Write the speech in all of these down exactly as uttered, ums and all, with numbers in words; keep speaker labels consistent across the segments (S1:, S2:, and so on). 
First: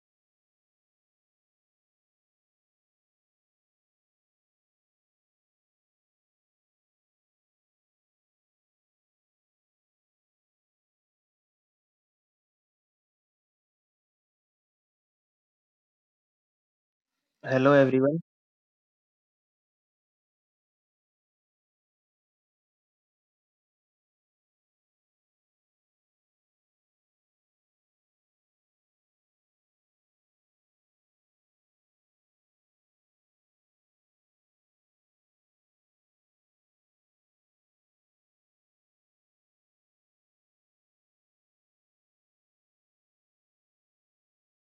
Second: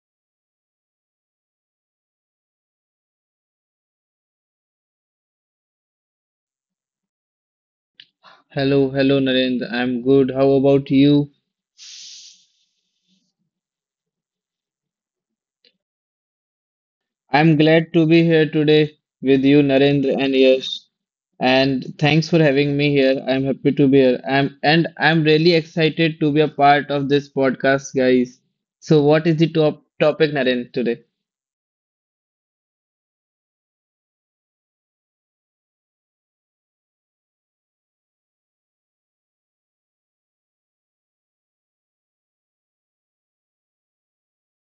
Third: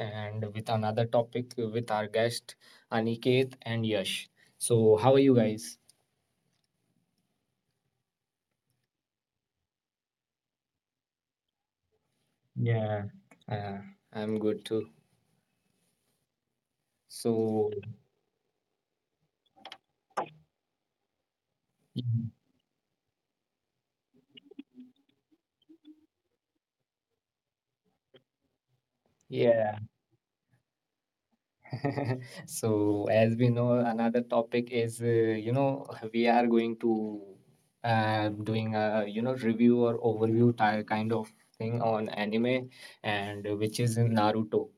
S1: and with another topic with our guest Aniket and Yash. So how are you guys?
S2: Hello, hello, Narendra. I'm good. How about you?
S1: Yeah. Uh, I'm good too.
S2: I'm
S1: So.
S3: Hello
S2: glad to
S3: everyone.
S2: be here today with you, Narendra and Yash. And thanks
S1: Mhm.
S2: for having me here. I'm happy to be here. I'm and I'm really excited to be a part of this podcast, guys. So, what is the
S1: Yeah.
S2: top topic, Narendra, today?
S1: So as we know, another topic is uh, you know we are going to uh, doing a you know review or overview type kind of thing on anime and uh, which is in Naruto.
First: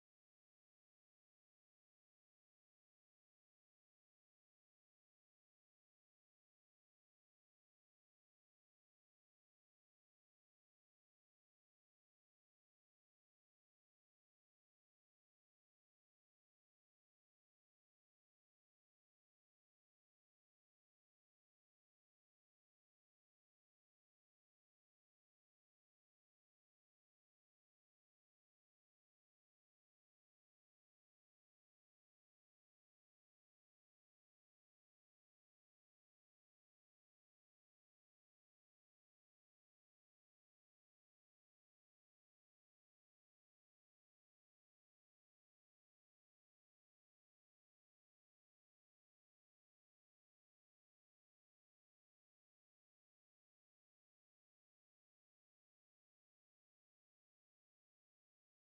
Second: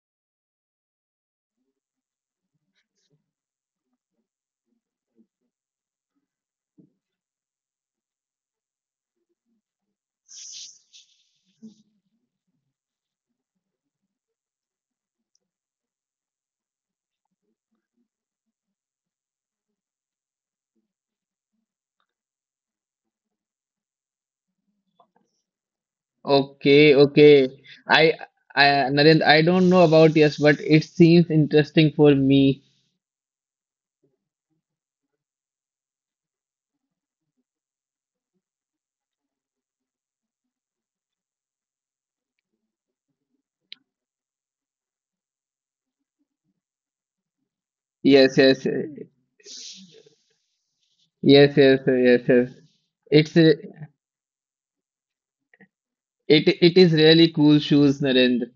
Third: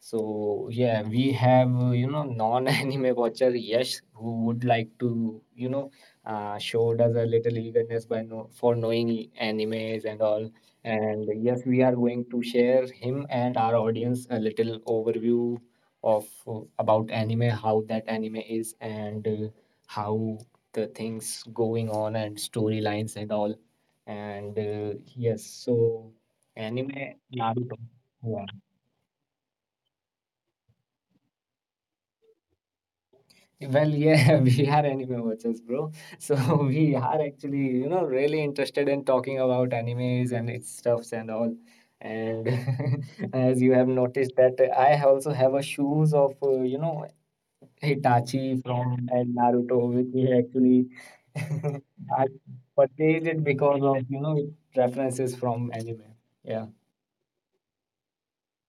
S1: So yeah, we have uh, you know non-anime watcher Yash who would like to you know uh, showed us a little eagerness by no for knowing e- animes and all. And yes, we are going to share him and our audience a little overview of uh, about anime, how that anime is, and uh, how the things going on and storylines and all. And uh, yes, so anime
S2: Okay, okay.
S1: Naruto.
S2: I,
S1: Yeah.
S2: I, Narendra, I don't know about yes, but it seems interesting for me.
S1: Well, yeah, we are anime watchers, bro. So we are actually, you know, really interested in talking about animes and its stuffs and all. And as you have noticed that I also have a shoes of, uh, you know,
S2: Yes,
S1: Hitachi
S2: yes, yes,
S1: from and Naruto, which we actually
S2: yes, yes,
S1: I
S2: yes.
S1: purchased
S2: It's
S1: it
S2: a-
S1: because of, you know, references from anime.
S2: it
S1: Yeah.
S2: it is really cool shoes, Narendra.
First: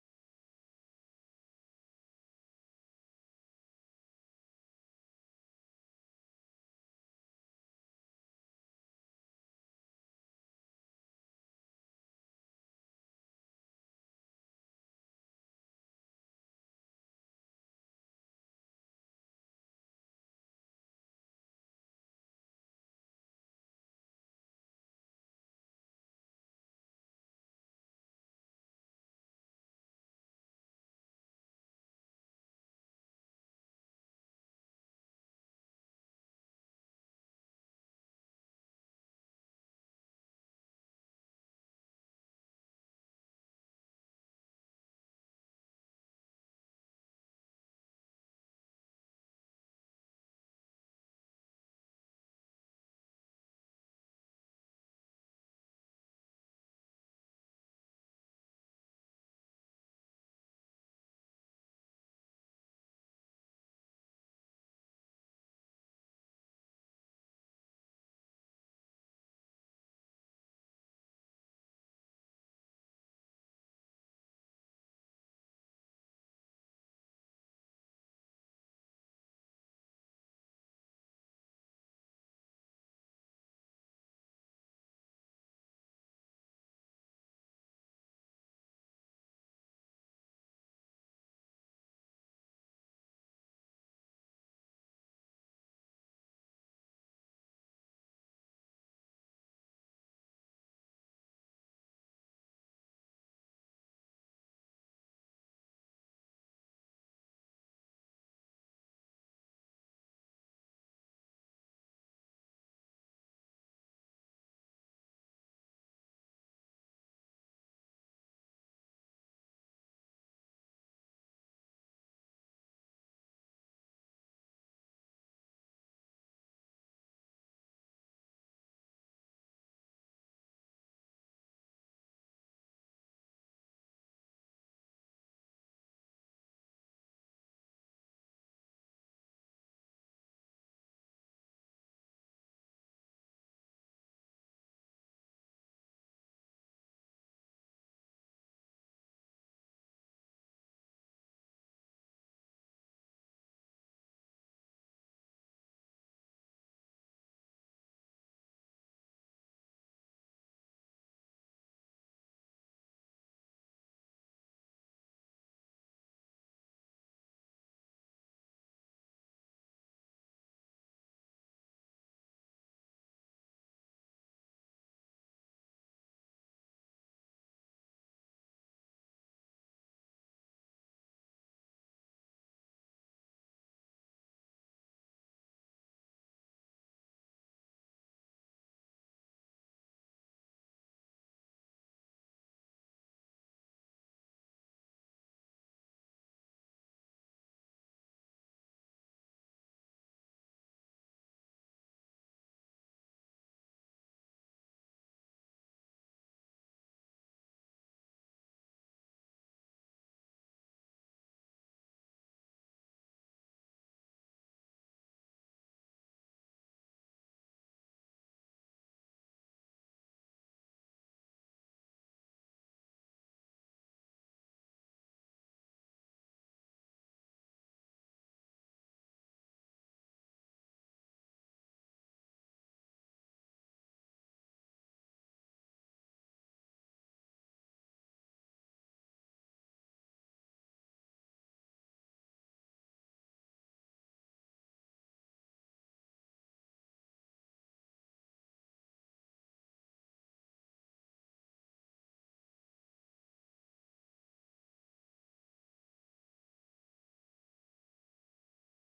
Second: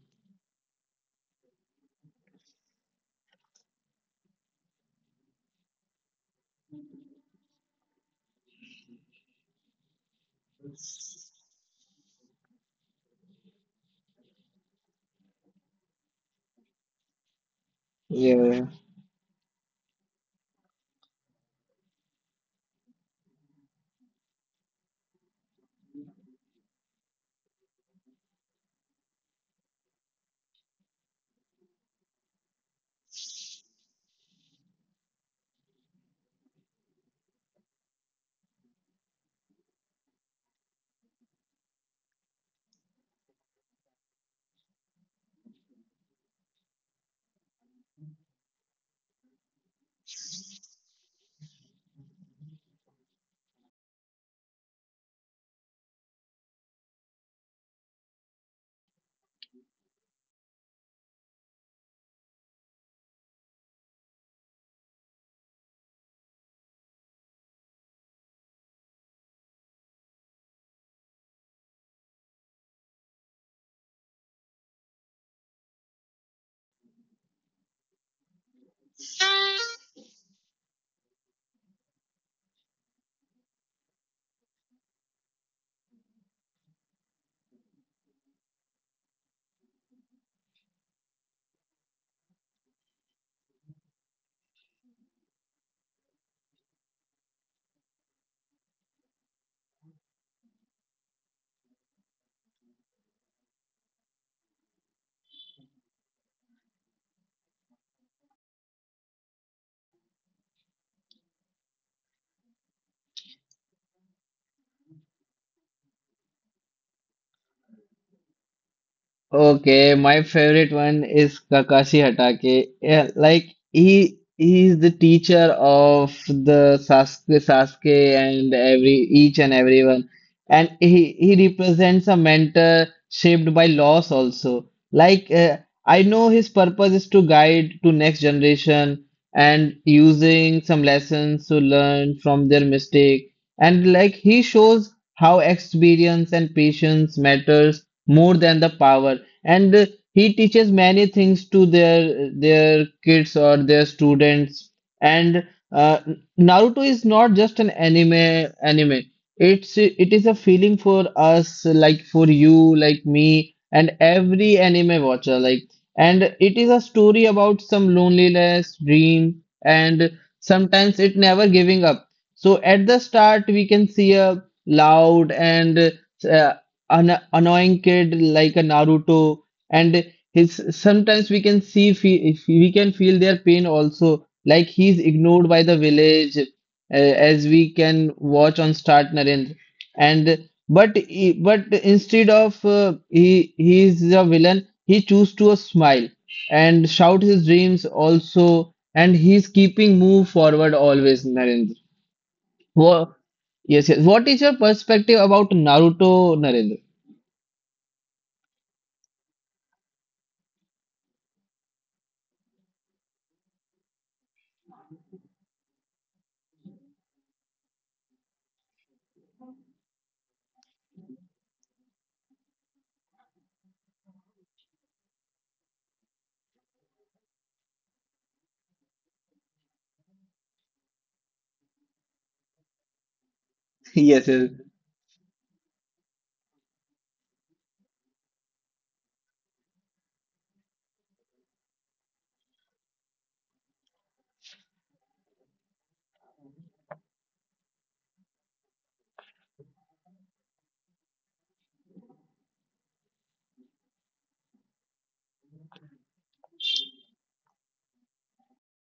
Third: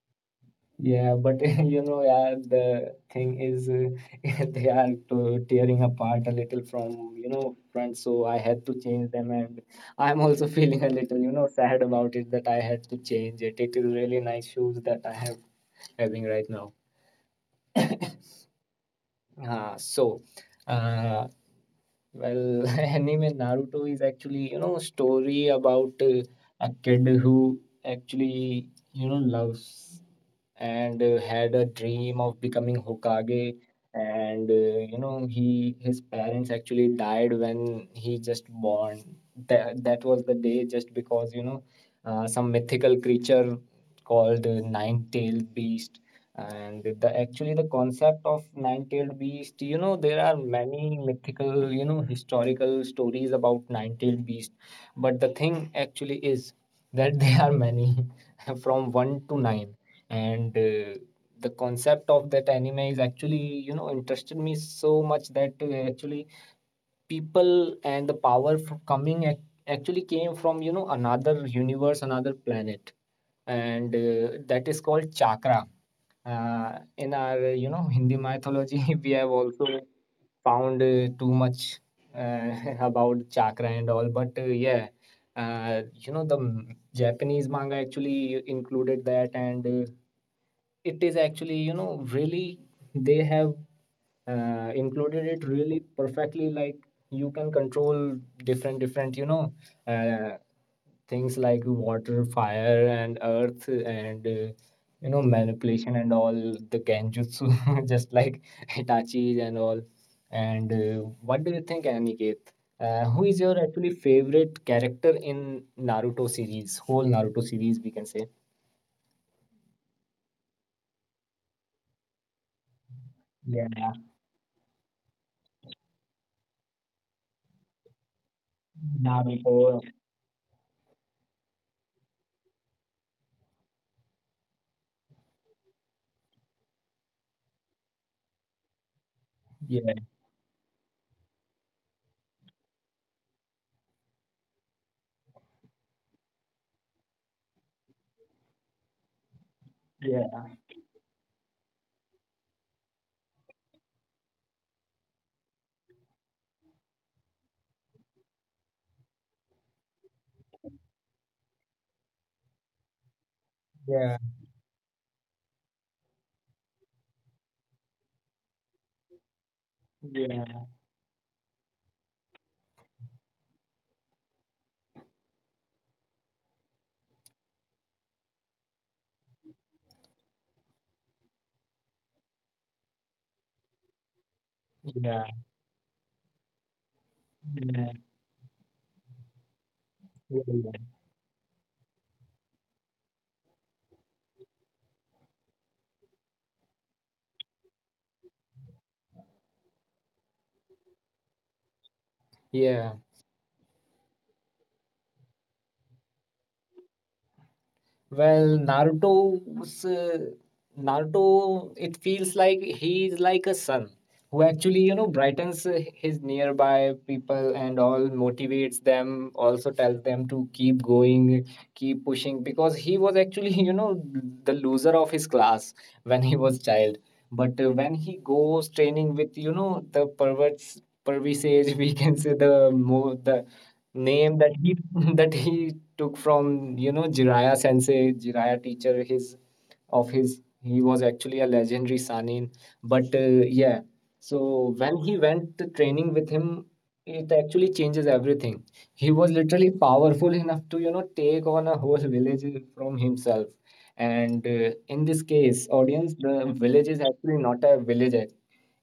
S1: Yeah, but you know, yeah, the thing is, uh, they are to tearing apart a little from, you know, front. So I had to change them, and I'm also feeling a little, you know, sad about it that I had to change it. It is really nice shoes that I have having right now.
S2: Yeah.
S1: Uh, so, uh, Well, anime Naruto is actually, you know, story about uh, a kid who actually, you know, loves and uh, had a dream of becoming Hokage. And, uh, you know, he his parents actually died when he just born. That, that was the day just because, you know, uh, some mythical creature called uh, Nine-tailed Beast and the actually the concept of nine-tailed beast, you know, there are many mythical, you know, historical stories about nine-tailed beast, but the thing actually is that there are many from one to nine, and uh, the concept of that anime is actually, you know, interested me so much that uh, actually people and the power f- coming ac- actually came from you know another universe, another planet, and uh, that is called chakra uh, in our, you know, Hindi mythology, we have also found uh, too much uh, about chakra and all, but uh, yeah, uh, you know the m- Japanese manga actually included that, and uh, it is actually you know really they have uh, included it really perfectly. Like you can control different different you know uh, things like water, fire, and earth, and uh, you know manipulation and all the genjutsu, just like Hitachi and all. And uh, what do you think, Aniket? Uh, who is your actually favorite character in Naruto series, whole Naruto series, we can say?
S2: Okay, my favorite one is Kakashi Hatake. Yeah, like
S1: Yeah,
S2: he he is the teacher of the Sasuke, Sasuke and every each and
S1: Naruto.
S2: everyone, and he he represents a mentor shaped by loss also. Like uh, I know his purpose is to guide to next generation and
S1: Yeah,
S2: using some lessons to learn from their mistake, and like he shows how experience and patience matters more than the power and uh, he
S1: yeah,
S2: teaches many things to their their kids or their students and uh, Naruto is not just an anime anime it's it is a feeling for us, like for you, like me and
S1: yeah,
S2: every anime watcher, like, and it is a story about some loneliness, dream and
S1: yeah,
S2: sometimes it never giving up. So at the start we can see a loud and uh, an annoying kid like a Naruto, and his sometimes we can see fe- if we can feel their pain also. Like he's
S1: yeah,
S2: ignored by the village, uh, as we
S1: yeah,
S2: can watch on Start Narendra. And
S1: yeah.
S2: but he- but instead of uh, he he is a villain, he choose to a smile and shout his dreams also, and he's keeping move forward always, Narendra.
S1: Yeah.
S2: Wha- yes, yes. What is your perspective about Naruto, Narendra?
S1: Well, Naruto's uh, Naruto, it feels like he is like a sun who actually, you know, brightens uh, his nearby people and all motivates them, also tells them to keep going, keep pushing because he was actually, you know, the loser of his class when he was child. But uh, when he goes training with, you know, the perverts, pervisage, we can say the more the
S2: Yes, yes,
S1: name that he that he took from you know Jiraiya sensei, Jiraiya teacher. His of his he was actually a legendary Sanin. But uh, yeah, so when he went to training with him, it actually changes everything. He was literally powerful enough to you know take on a whole village from himself. And uh, in this case, audience, the village is actually not a village,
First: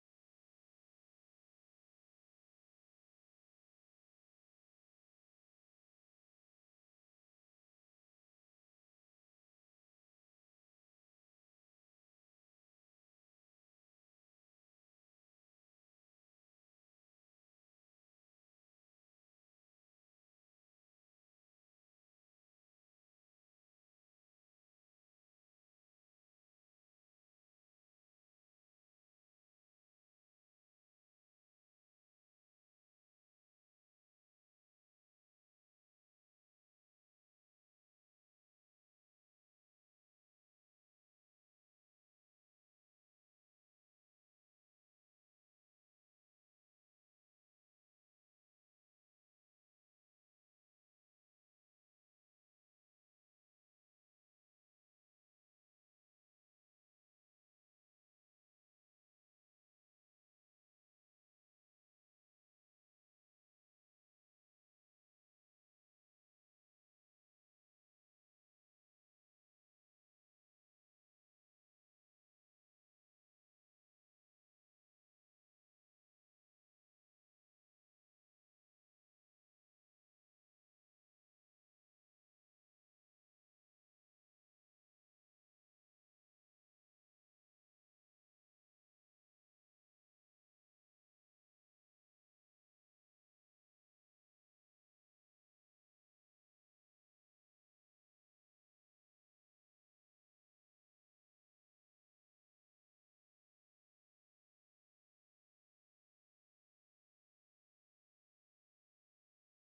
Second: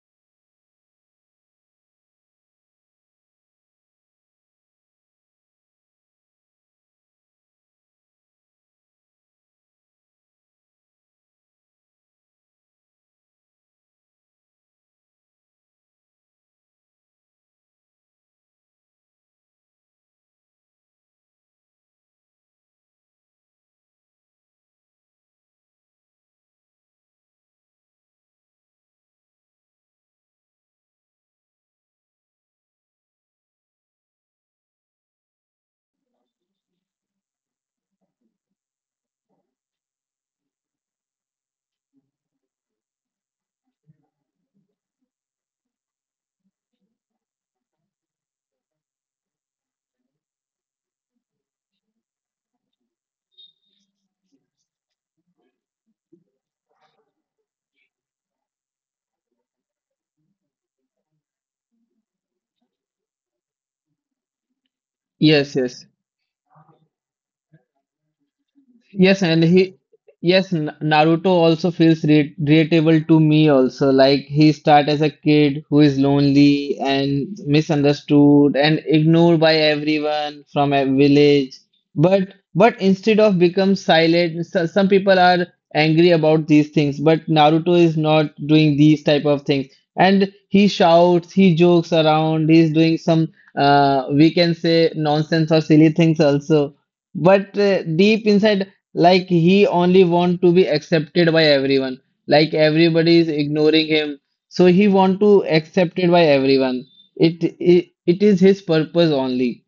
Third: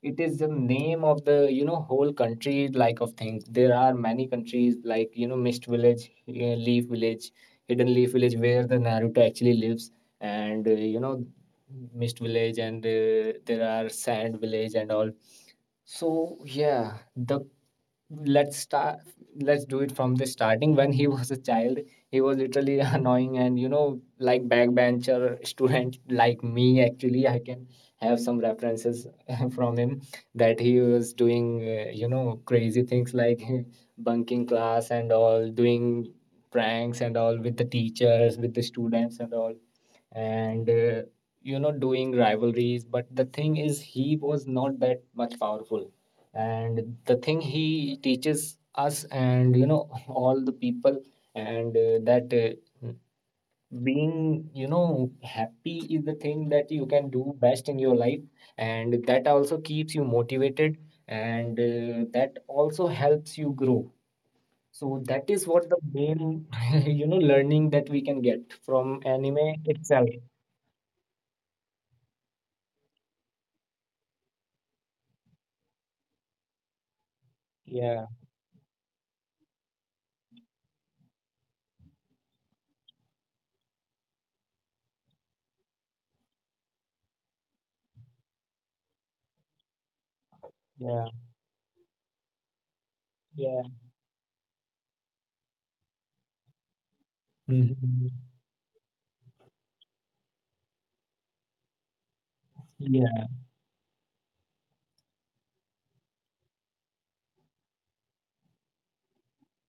S1: it is the name of the you know whole country like of things. There are many countries like you know mist village, uh, leaf village, hidden leaf village where the naruto actually lives, and uh, you know mist village, and uh, there are sand village and all. So yeah, the let's start let's do it from the starting. When he was a child he was literally annoying and you know like backbencher student like me, actually I can have some references from him that he was doing uh, you know crazy things like bunking class and all, doing pranks and all with the teachers, with the students and all, and uh, you know doing rivalries, but the thing is he was not that much powerful. And the thing he teaches us and you know all the people, and uh, that uh, being you know happy is the thing that you can do best in your life, and that also keeps you motivated, and uh, that also helps you grow. So that is
S2: yes,
S1: what the
S2: yes.
S1: main you know learning that we can get from
S2: Yes, and
S1: anime
S2: he,
S1: itself.
S2: yes, N- Naruto also feels re relatable to me also. Like he start as a kid who is lonely and
S1: Yeah.
S2: misunderstood and ignored by everyone from a village. But but instead of become silent, so, some people are angry about these things. But Naruto is not doing these type of things. And he
S1: Yeah.
S2: shouts, he jokes around, he's doing some
S1: Yeah.
S2: uh, we can say nonsense or silly things also. But uh,
S1: Mhm.
S2: deep inside. Like he only want to be accepted by everyone. Like everybody
S1: Yeah.
S2: is ignoring him, so he want to accepted by everyone. It it, it is his purpose only.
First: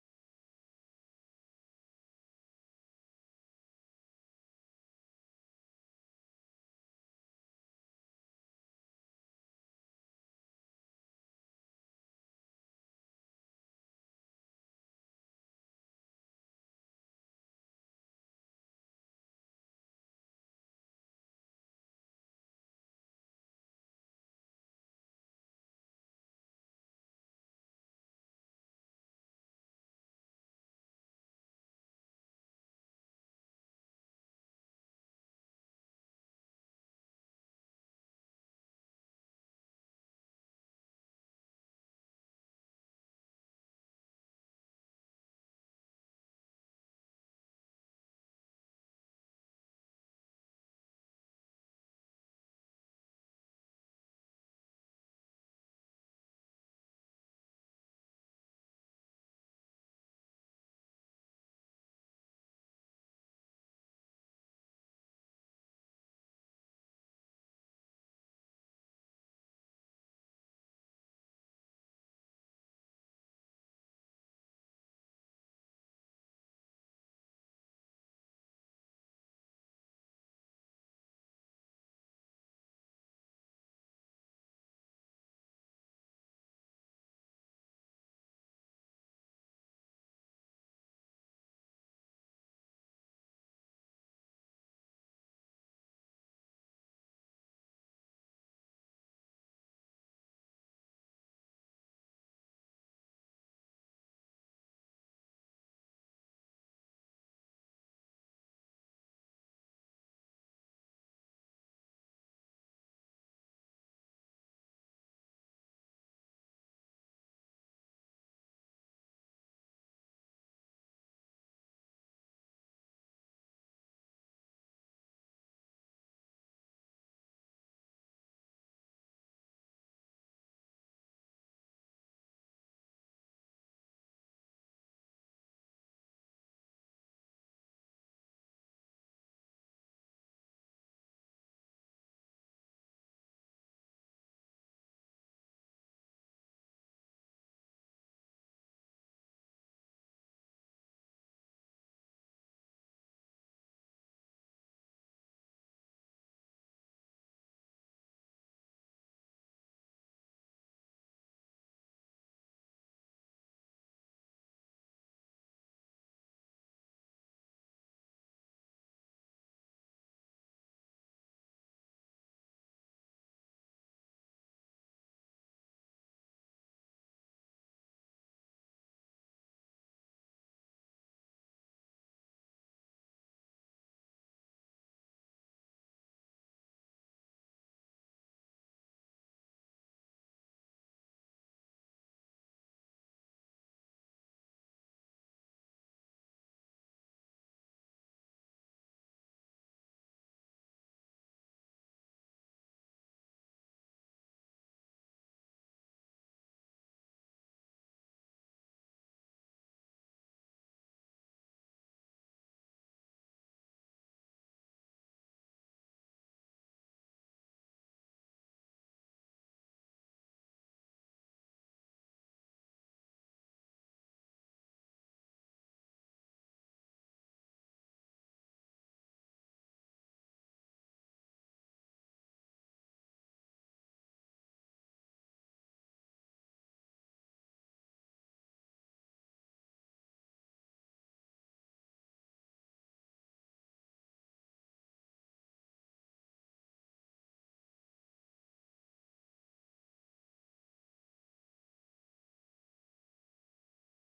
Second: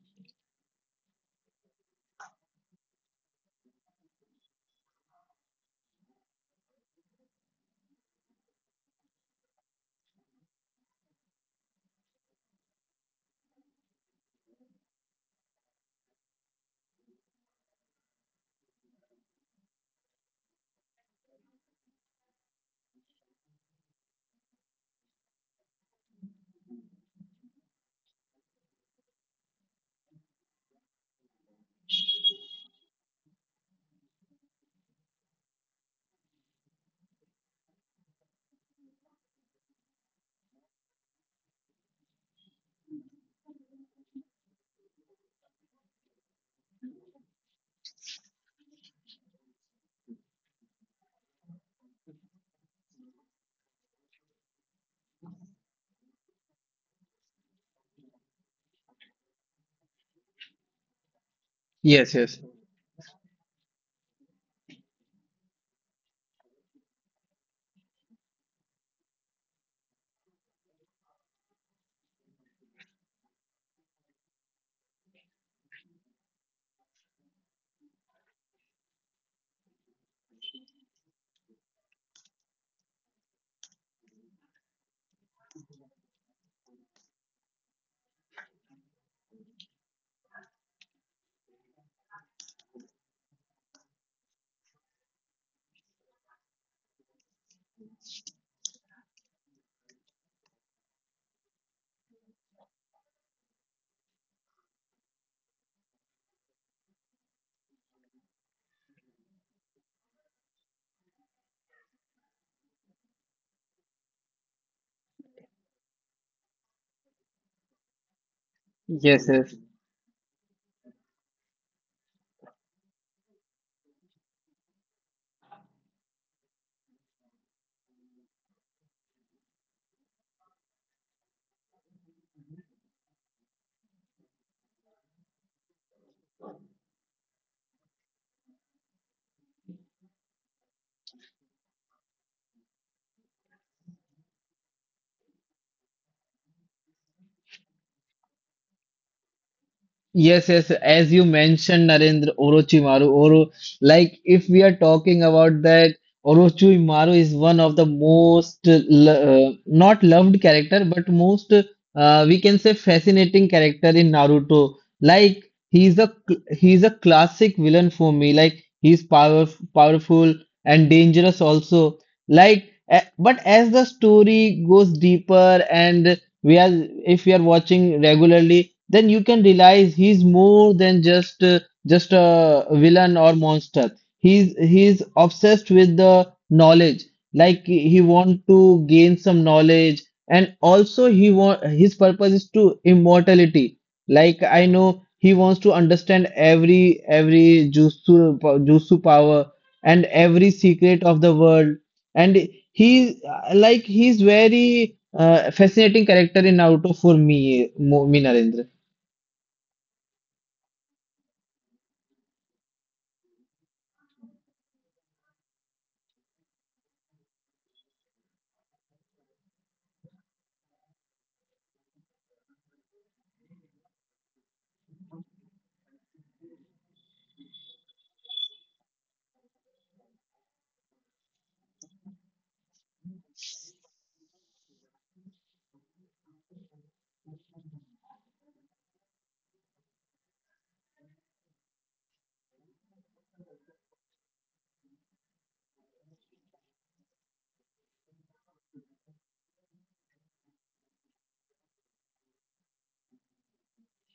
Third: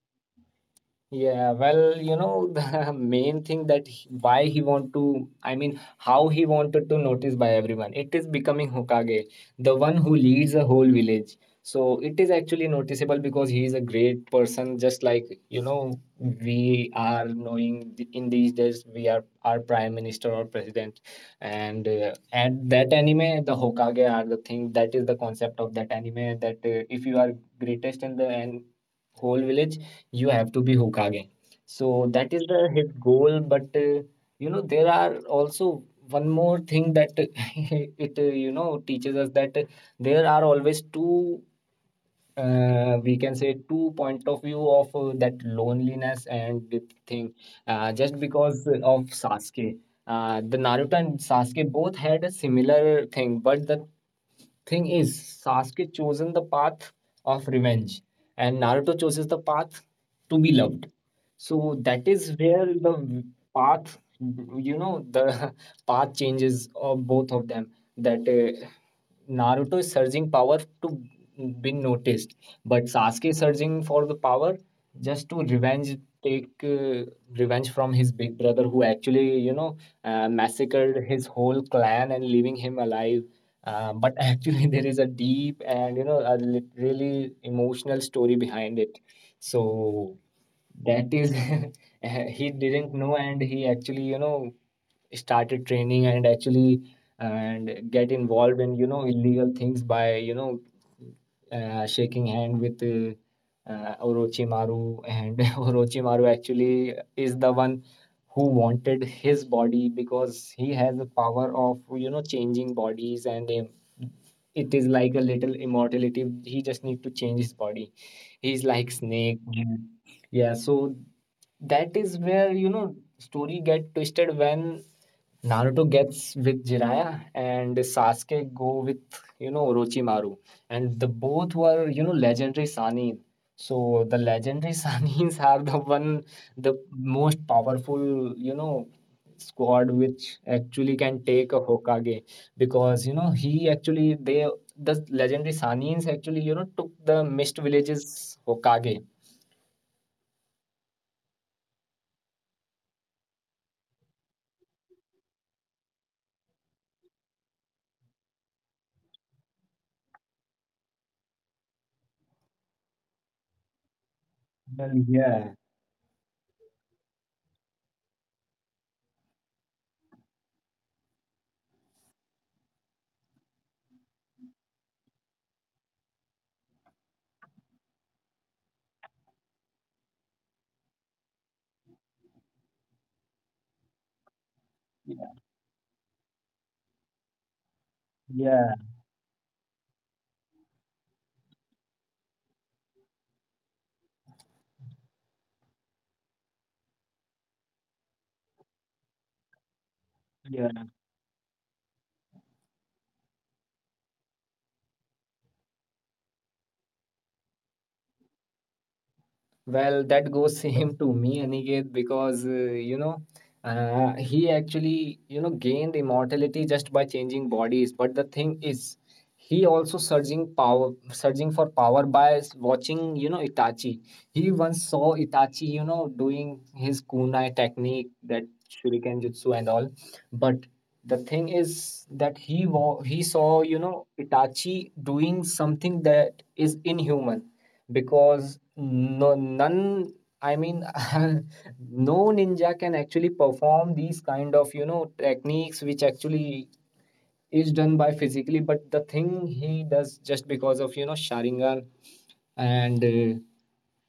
S1: Yeah, well, you know, the main thing that he, why he want to, I mean, how he wanted to notice by everyone. It is becoming Hokage, the one who leads a whole village. So it is actually noticeable because he is a great person, just like, you know, we are knowing th- in these days we are our prime minister or president. And uh, at that anime, the Hokage are the thing. That is the concept of that anime that uh, if you are greatest in the and whole village you have to be Hokage. So that is the his goal. But uh, you know there are also one more thing that it uh, you know teaches us that uh, there are always two uh, we can say two point of view of uh, that loneliness and the thing. Uh, just because of Sasuke, uh, the Naruto and Sasuke both had a similar thing, but the thing is, Sasuke chosen the path of revenge, and Naruto chooses the path to be loved. So that
S2: Yes, yes,
S1: is where the path, you know, the path changes of both of them. That uh, Naruto is surging power to be noticed, but Sasuke is searching for the power just to revenge, take uh, revenge from his big brother who actually, you know, uh, massacred his whole clan and leaving him alive. Um, but actually, there is a deep and you know a lit- really emotional story behind it. So that is he didn't know, and he actually you know started training and actually and get involved in you know illegal things by you know uh, shaking hand with uh, uh, Orochimaru, and Orochimaru actually is the one who wanted his body because he has the power of you know changing bodies, and um, it is like a little immortality, he just need to change his body, he's like
S2: yes,
S1: snake.
S2: yes.
S1: Yeah, so that is where you know story get twisted when Naruto gets with Jiraiya and Sasuke go with you know Orochimaru, and the both were you know legendary Sanin. So the legendary Sanins are the one the most powerful you know squad which actually can take a Hokage because you know he actually they the legendary Sanins actually you know took the mist villages Hokage.
S2: Yes, yes. As you mentioned, Narendra, Orochimaru, Oro, like if we are talking about that, Orochimaru is one of the most lo- uh, not loved character, but most uh, we can say fascinating character in Naruto.
S1: Well,
S2: Like
S1: yeah,
S2: he's a cl- he's a classic villain for me. Like he's power powerful and dangerous also. Like, a- but as the story goes deeper and we are if we are watching regularly then you can realize he's more than just uh, just a villain or monster. He's he's obsessed with the knowledge, like he he want
S1: yeah,
S2: to gain some knowledge, and also he want his purpose is to immortality. Like I know he wants to understand every every jutsu jutsu power and every
S1: yeah.
S2: secret of the world. And he uh, like he's very uh, fascinating character in Naruto for me mo- me, Narendra.
S1: Well, that goes same to me, Aniket, because uh, you know uh, he actually you know gained immortality just by changing bodies. But the thing is, he also surging power, surging for power by s- watching you know Itachi. He once saw Itachi, you know, doing his kunai technique, that shuriken jutsu and all. But the thing is that he wa- he saw you know Itachi doing something that is inhuman because no none I mean no ninja can actually perform these kind of you know techniques which actually is done by physically, but the thing he does just because of you know sharingan, and uh,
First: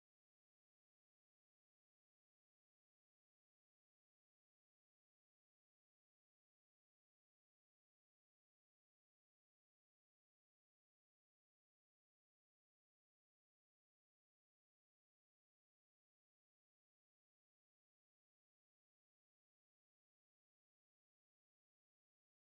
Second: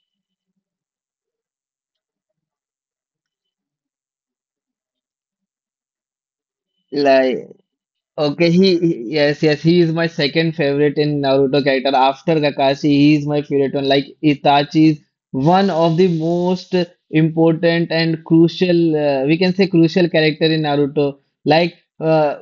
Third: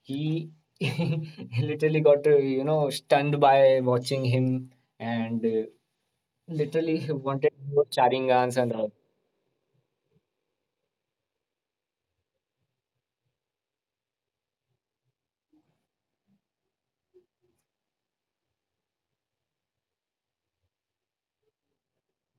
S1: he literally got uh, you know stunned by watching him, and uh, literally he wanted to go
S2: Okay,
S1: sharingans
S2: he
S1: and all.
S2: he- yes, yes, he is my second favorite in Naruto character after Kakashi. He is my favorite one. Like Itachi is one of the most important and crucial, uh, we can say crucial character in Naruto. Like uh,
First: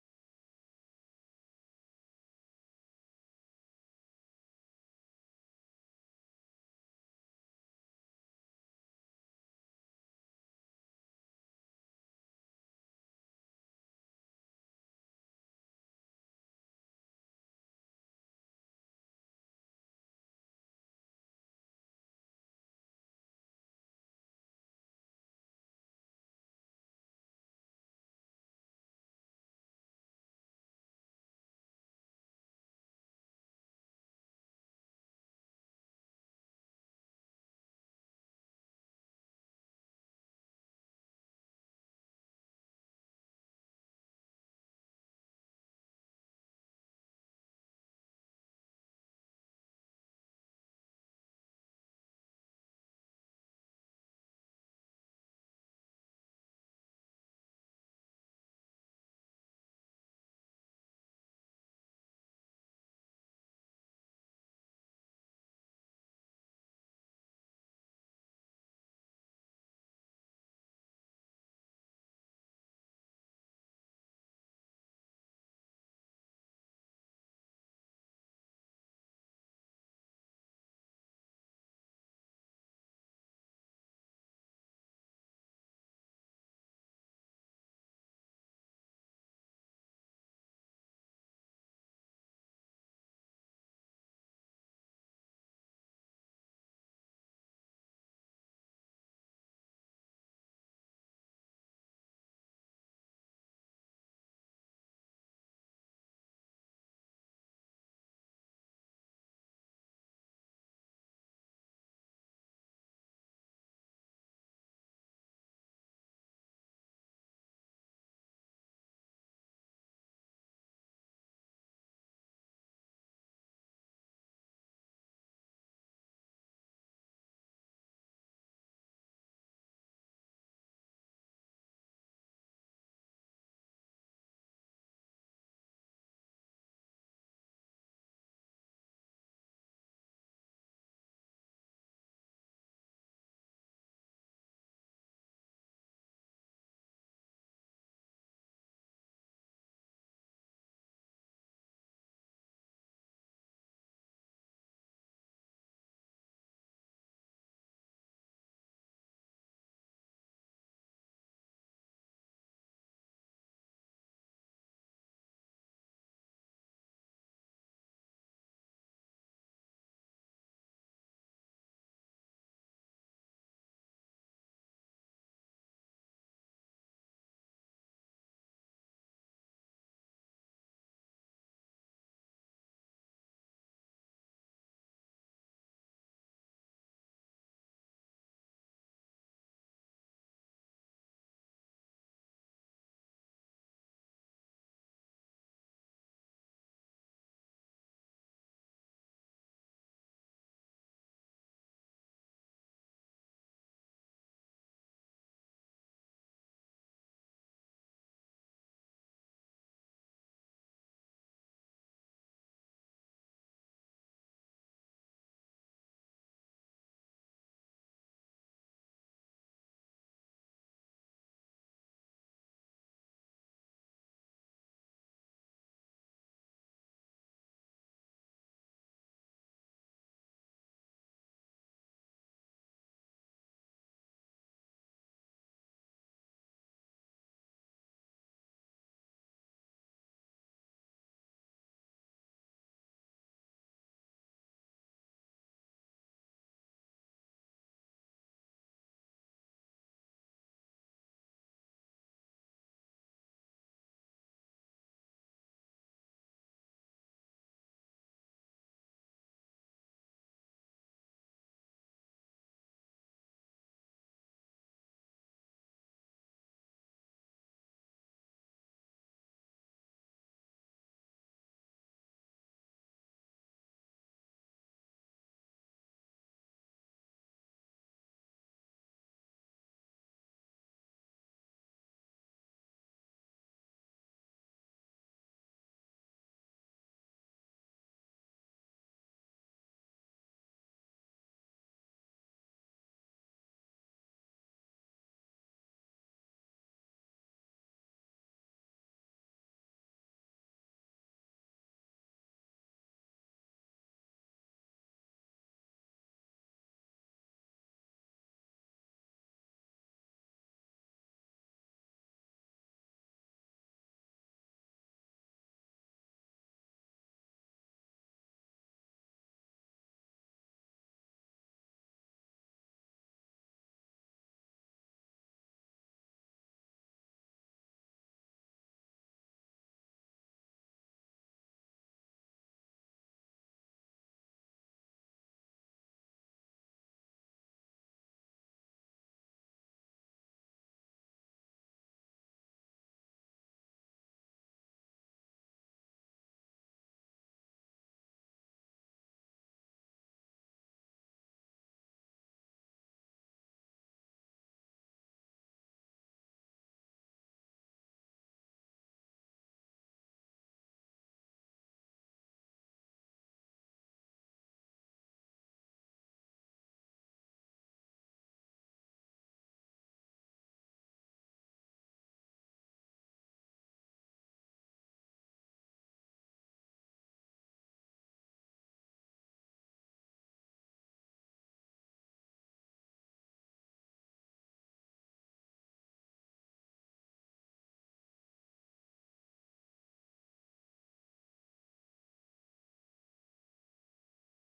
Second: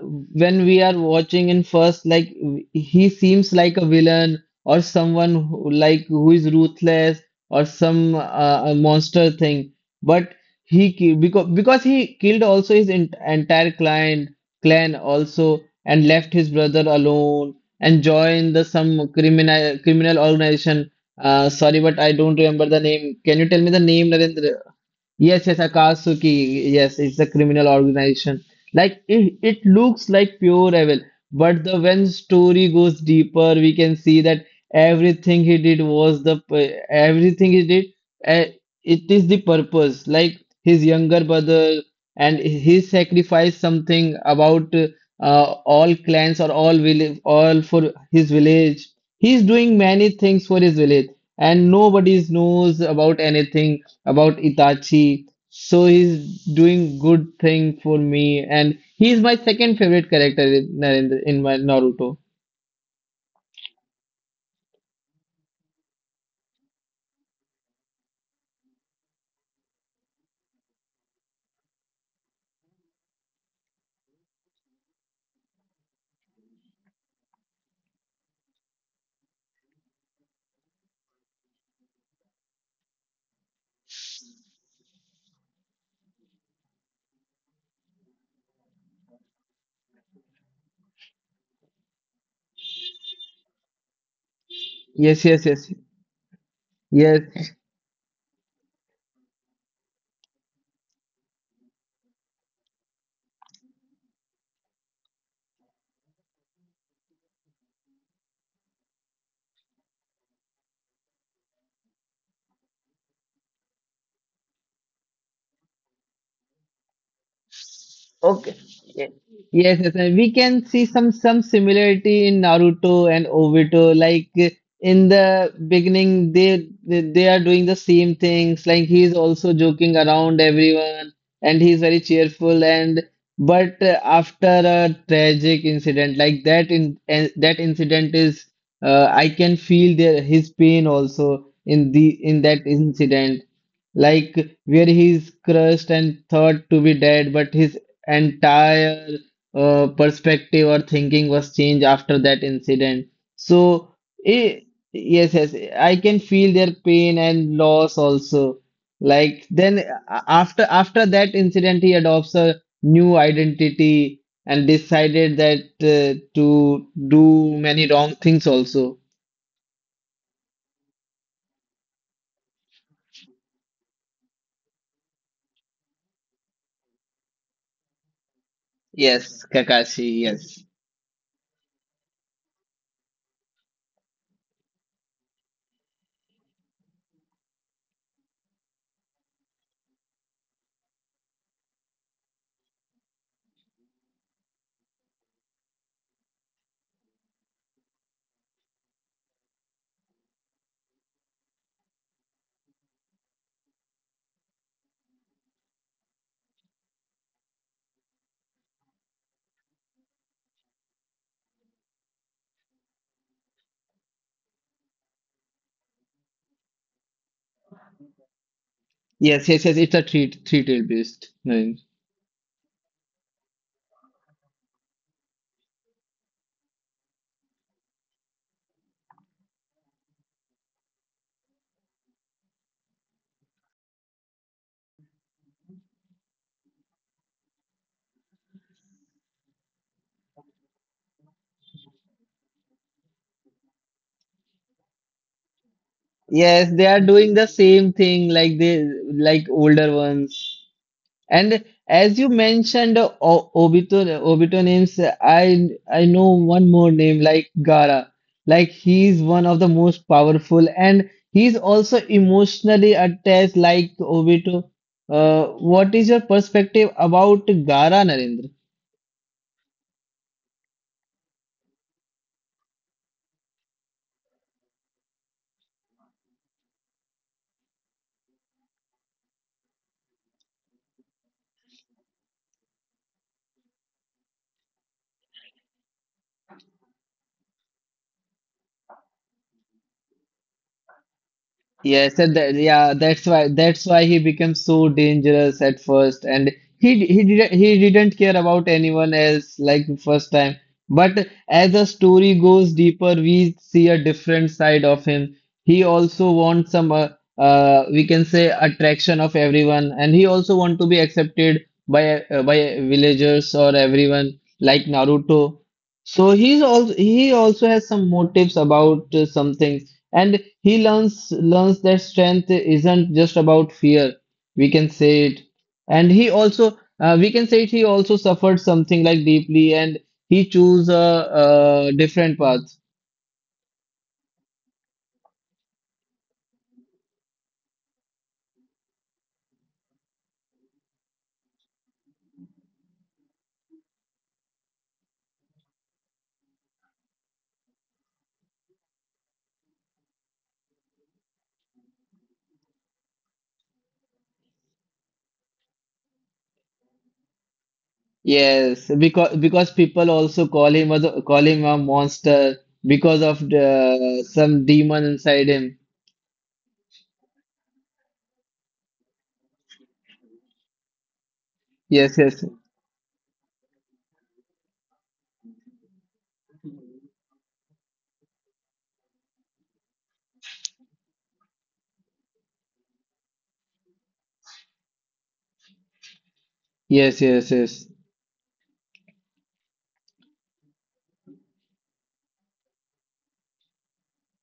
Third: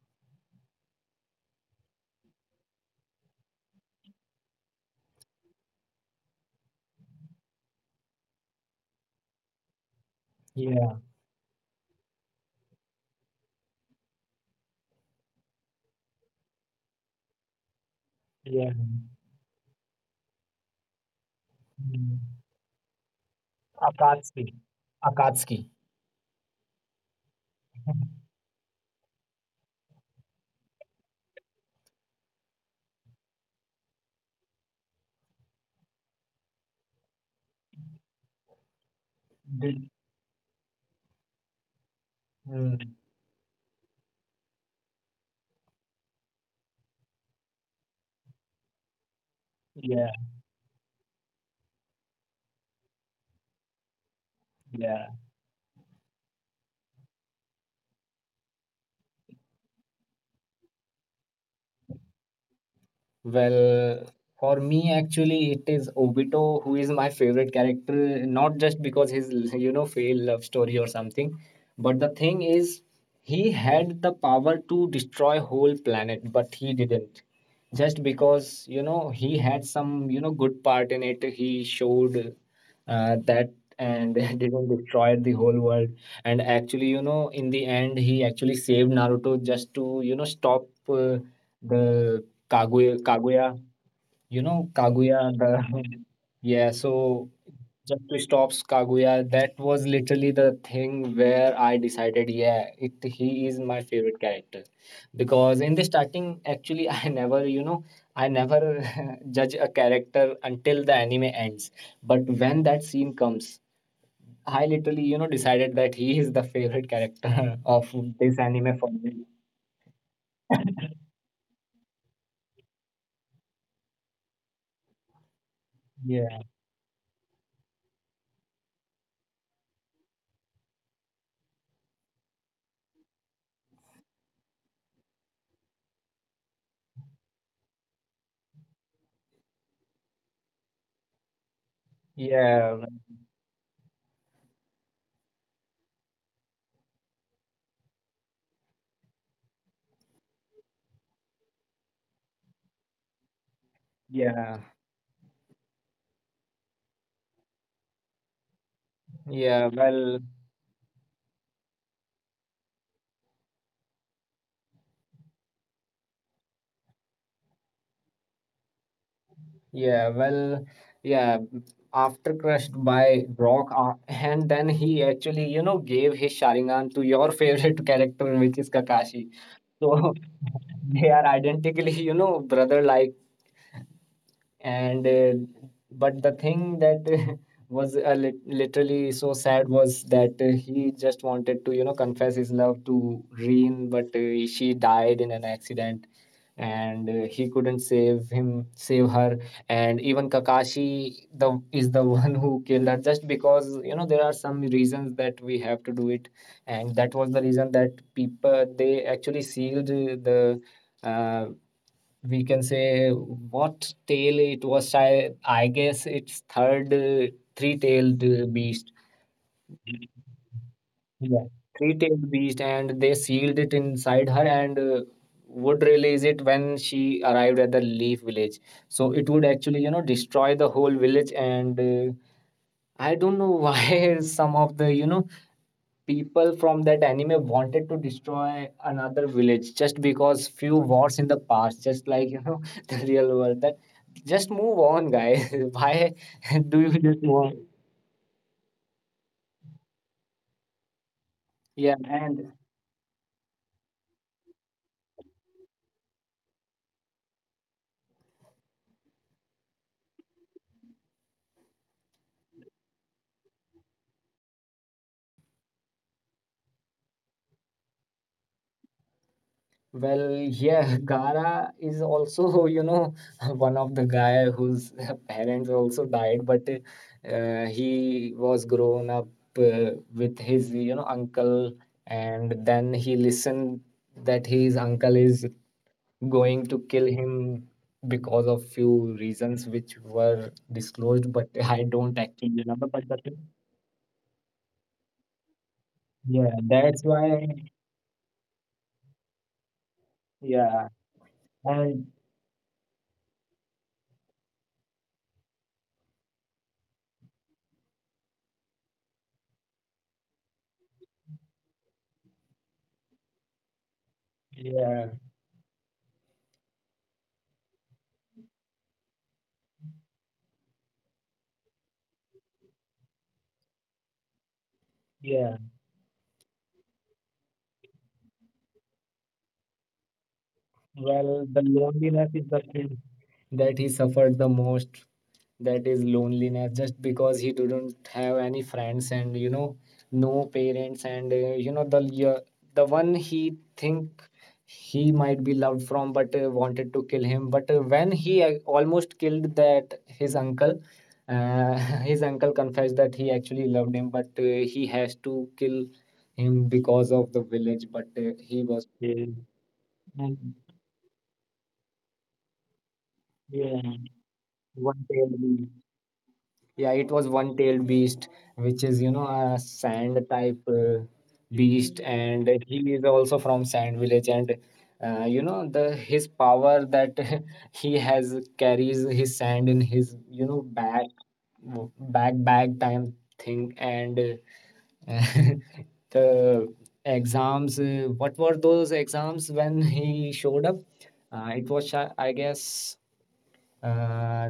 S2: when we are watching in first, like w- he seems like a villain or someone who, like who is ruthless or some uh, a monster thing, but
S1: Yeah,
S2: he because because he killed also his ent entire clan clan also and left his brother alone and joined the
S1: yeah.
S2: some criminal criminal organization. Uh, sorry, but I
S1: Mm.
S2: don't remember the name. Can you tell me the name,
S1: Akatsuki.
S2: Narendra? Yes,
S1: Akatsuki.
S2: yes, Akatsuki. Yes, it's a criminal organization. Like it, it looks like pure evil, but the when story goes deeper, we can see that everything he did was the p- everything he did. Uh, it is the
S1: Did,
S2: purpose. Like his younger brother, and he sacrificed something about uh, all clans or all village, all for his village. He's doing many
S1: mm.
S2: things for his village, and nobody knows about anything about
S1: Yeah.
S2: Itachi. So he's doing good thing for me, and he's my second favorite character in Narendra in my Naruto.
S1: Well, for me, actually, it is Obito who is my favorite character, not just because his, you know, failed love story or something, but the thing is, he had the power to destroy whole planet, but he didn't. Just because, you know, he had some, you know, good part in it, he showed uh, that and didn't destroy the whole world. And actually, you know, in the end, he actually saved Naruto just to, you know, stop. Uh, The Kaguya, Kaguya, you know, Kaguya,
S2: Yes, yes,
S1: the
S2: yes,
S1: yeah, so
S2: yes.
S1: just to stop Kaguya, that was literally the thing where I decided, yeah, it he is my favorite character. Because in the starting, actually, I never, you know, I never judge a character until the anime ends. But when that scene comes, I literally, you know, decided that he is the favorite character of this
S2: Okay.
S1: anime for
S2: Yeah.
S1: me.
S2: Yes, yes, and we can see some some similarity in Naruto and Obito. Like uh, in the beginning,
S1: Yeah,
S2: they they they are doing the same things. Like he's also joking around everyone, and he's very cheerful. And but uh, after a tragic incident like that, in and that incident is, uh, I can feel their his pain also in the in that
S1: yeah,
S2: incident like where he's crushed and thought to be dead, but his entire uh, perspective or thinking was changed after that incident. So,
S1: yeah.
S2: eh, yes, yes, I can feel their pain and loss also. Like
S1: Yeah,
S2: then
S1: well,
S2: a- after after that incident, he adopts a new identity and decided that uh, to do many wrong things also.
S1: yeah, well, yeah. After crushed by Rock, uh, and then he actually, you know, gave his Sharingan to your favorite character, which is Kakashi.
S2: Yes,
S1: So
S2: Kakashi. Yes,
S1: they are identically, you know, brother-like. and uh, but the thing that was uh, lit- literally so sad was that uh, he just wanted to you know confess his love to Reen, but uh, she died in an accident, and uh, he couldn't save him save her. And even Kakashi the is the one who killed her, just because you know there are some reasons that we have to do it. And that was the reason that people, they actually sealed uh, the, uh, we can say, what tail it was. I i guess it's third, uh, three-tailed, uh, beast.
S2: yes, yes, yes. It's a three three-tailed beast.
S1: Yeah, three-tailed beast, and they sealed it inside her, and uh, would release it when she arrived at the Leaf Village, so it would actually you know destroy the whole village. And uh, I don't know why some of the you know people from that anime wanted to destroy another village, just because few wars in the past, just like you know the real world. That just move on, guys. Why
S2: Yes,
S1: do
S2: they
S1: you
S2: are
S1: just
S2: doing the
S1: move on?
S2: same thing like they like older ones. And
S1: Yeah,
S2: as you
S1: and
S2: mentioned, uh, o Obito Obito names, uh, I I know one more name like Gara. Like he's one of the most powerful, and he's also emotionally attached like Obito. Uh, what is your perspective about Gara, Narendra?
S1: well, yeah, Gara is also you know one of the guy whose parents also died, but uh, he was grown up uh, with his you know uncle. And then he listened that his uncle is going to kill him, because of few reasons which were disclosed, but I don't
S2: Yes, and
S1: actually
S2: that,
S1: remember.
S2: yeah,
S1: But that,
S2: that's why that's why he becomes so dangerous at first,
S1: yeah,
S2: and
S1: that's
S2: he he
S1: why.
S2: didn't he didn't care about anyone else like the first time.
S1: Yeah,
S2: But as the
S1: and
S2: story goes deeper, we see a different side of him. He also wants some uh, uh we can say attraction of everyone, and he also want to be accepted by uh, by villagers or everyone like
S1: yeah,
S2: Naruto. So he's also he also has some motives about uh, something, and he learns learns that strength isn't just about fear, we can say it.
S1: yeah.
S2: And he also uh, we can say it, he also suffered something like deeply and he chose
S1: Well, the
S2: a, a
S1: loneliness is
S2: different
S1: the
S2: path.
S1: thing that he suffered the most, that is loneliness, just because he didn't have any friends, and you know no parents, and uh, you know the yeah, the one he think he might be loved from, but uh, wanted to kill him, but uh, when he uh, almost killed that his uncle, uh, his uncle confessed that he actually loved him, but uh, he has to kill him because of the village, but uh, he was.
S2: Yes,
S1: Yeah.
S2: because because people also
S1: And
S2: call him a, call him a monster because of
S1: yeah,
S2: the, some
S1: one
S2: demon
S1: failed
S2: inside
S1: me.
S2: him.
S1: Yeah, it was one-tailed beast, which is, you know, a sand type uh, beast,
S2: Yes,
S1: and
S2: yes,
S1: he is also from Sand Village. And uh, you know, the his power that he has, carries his sand in his, you know, back back bag time thing. And uh, the
S2: yes, yes,
S1: exams,
S2: yes,
S1: uh, what were those exams when he showed up? Uh, it was, uh, I guess, uh,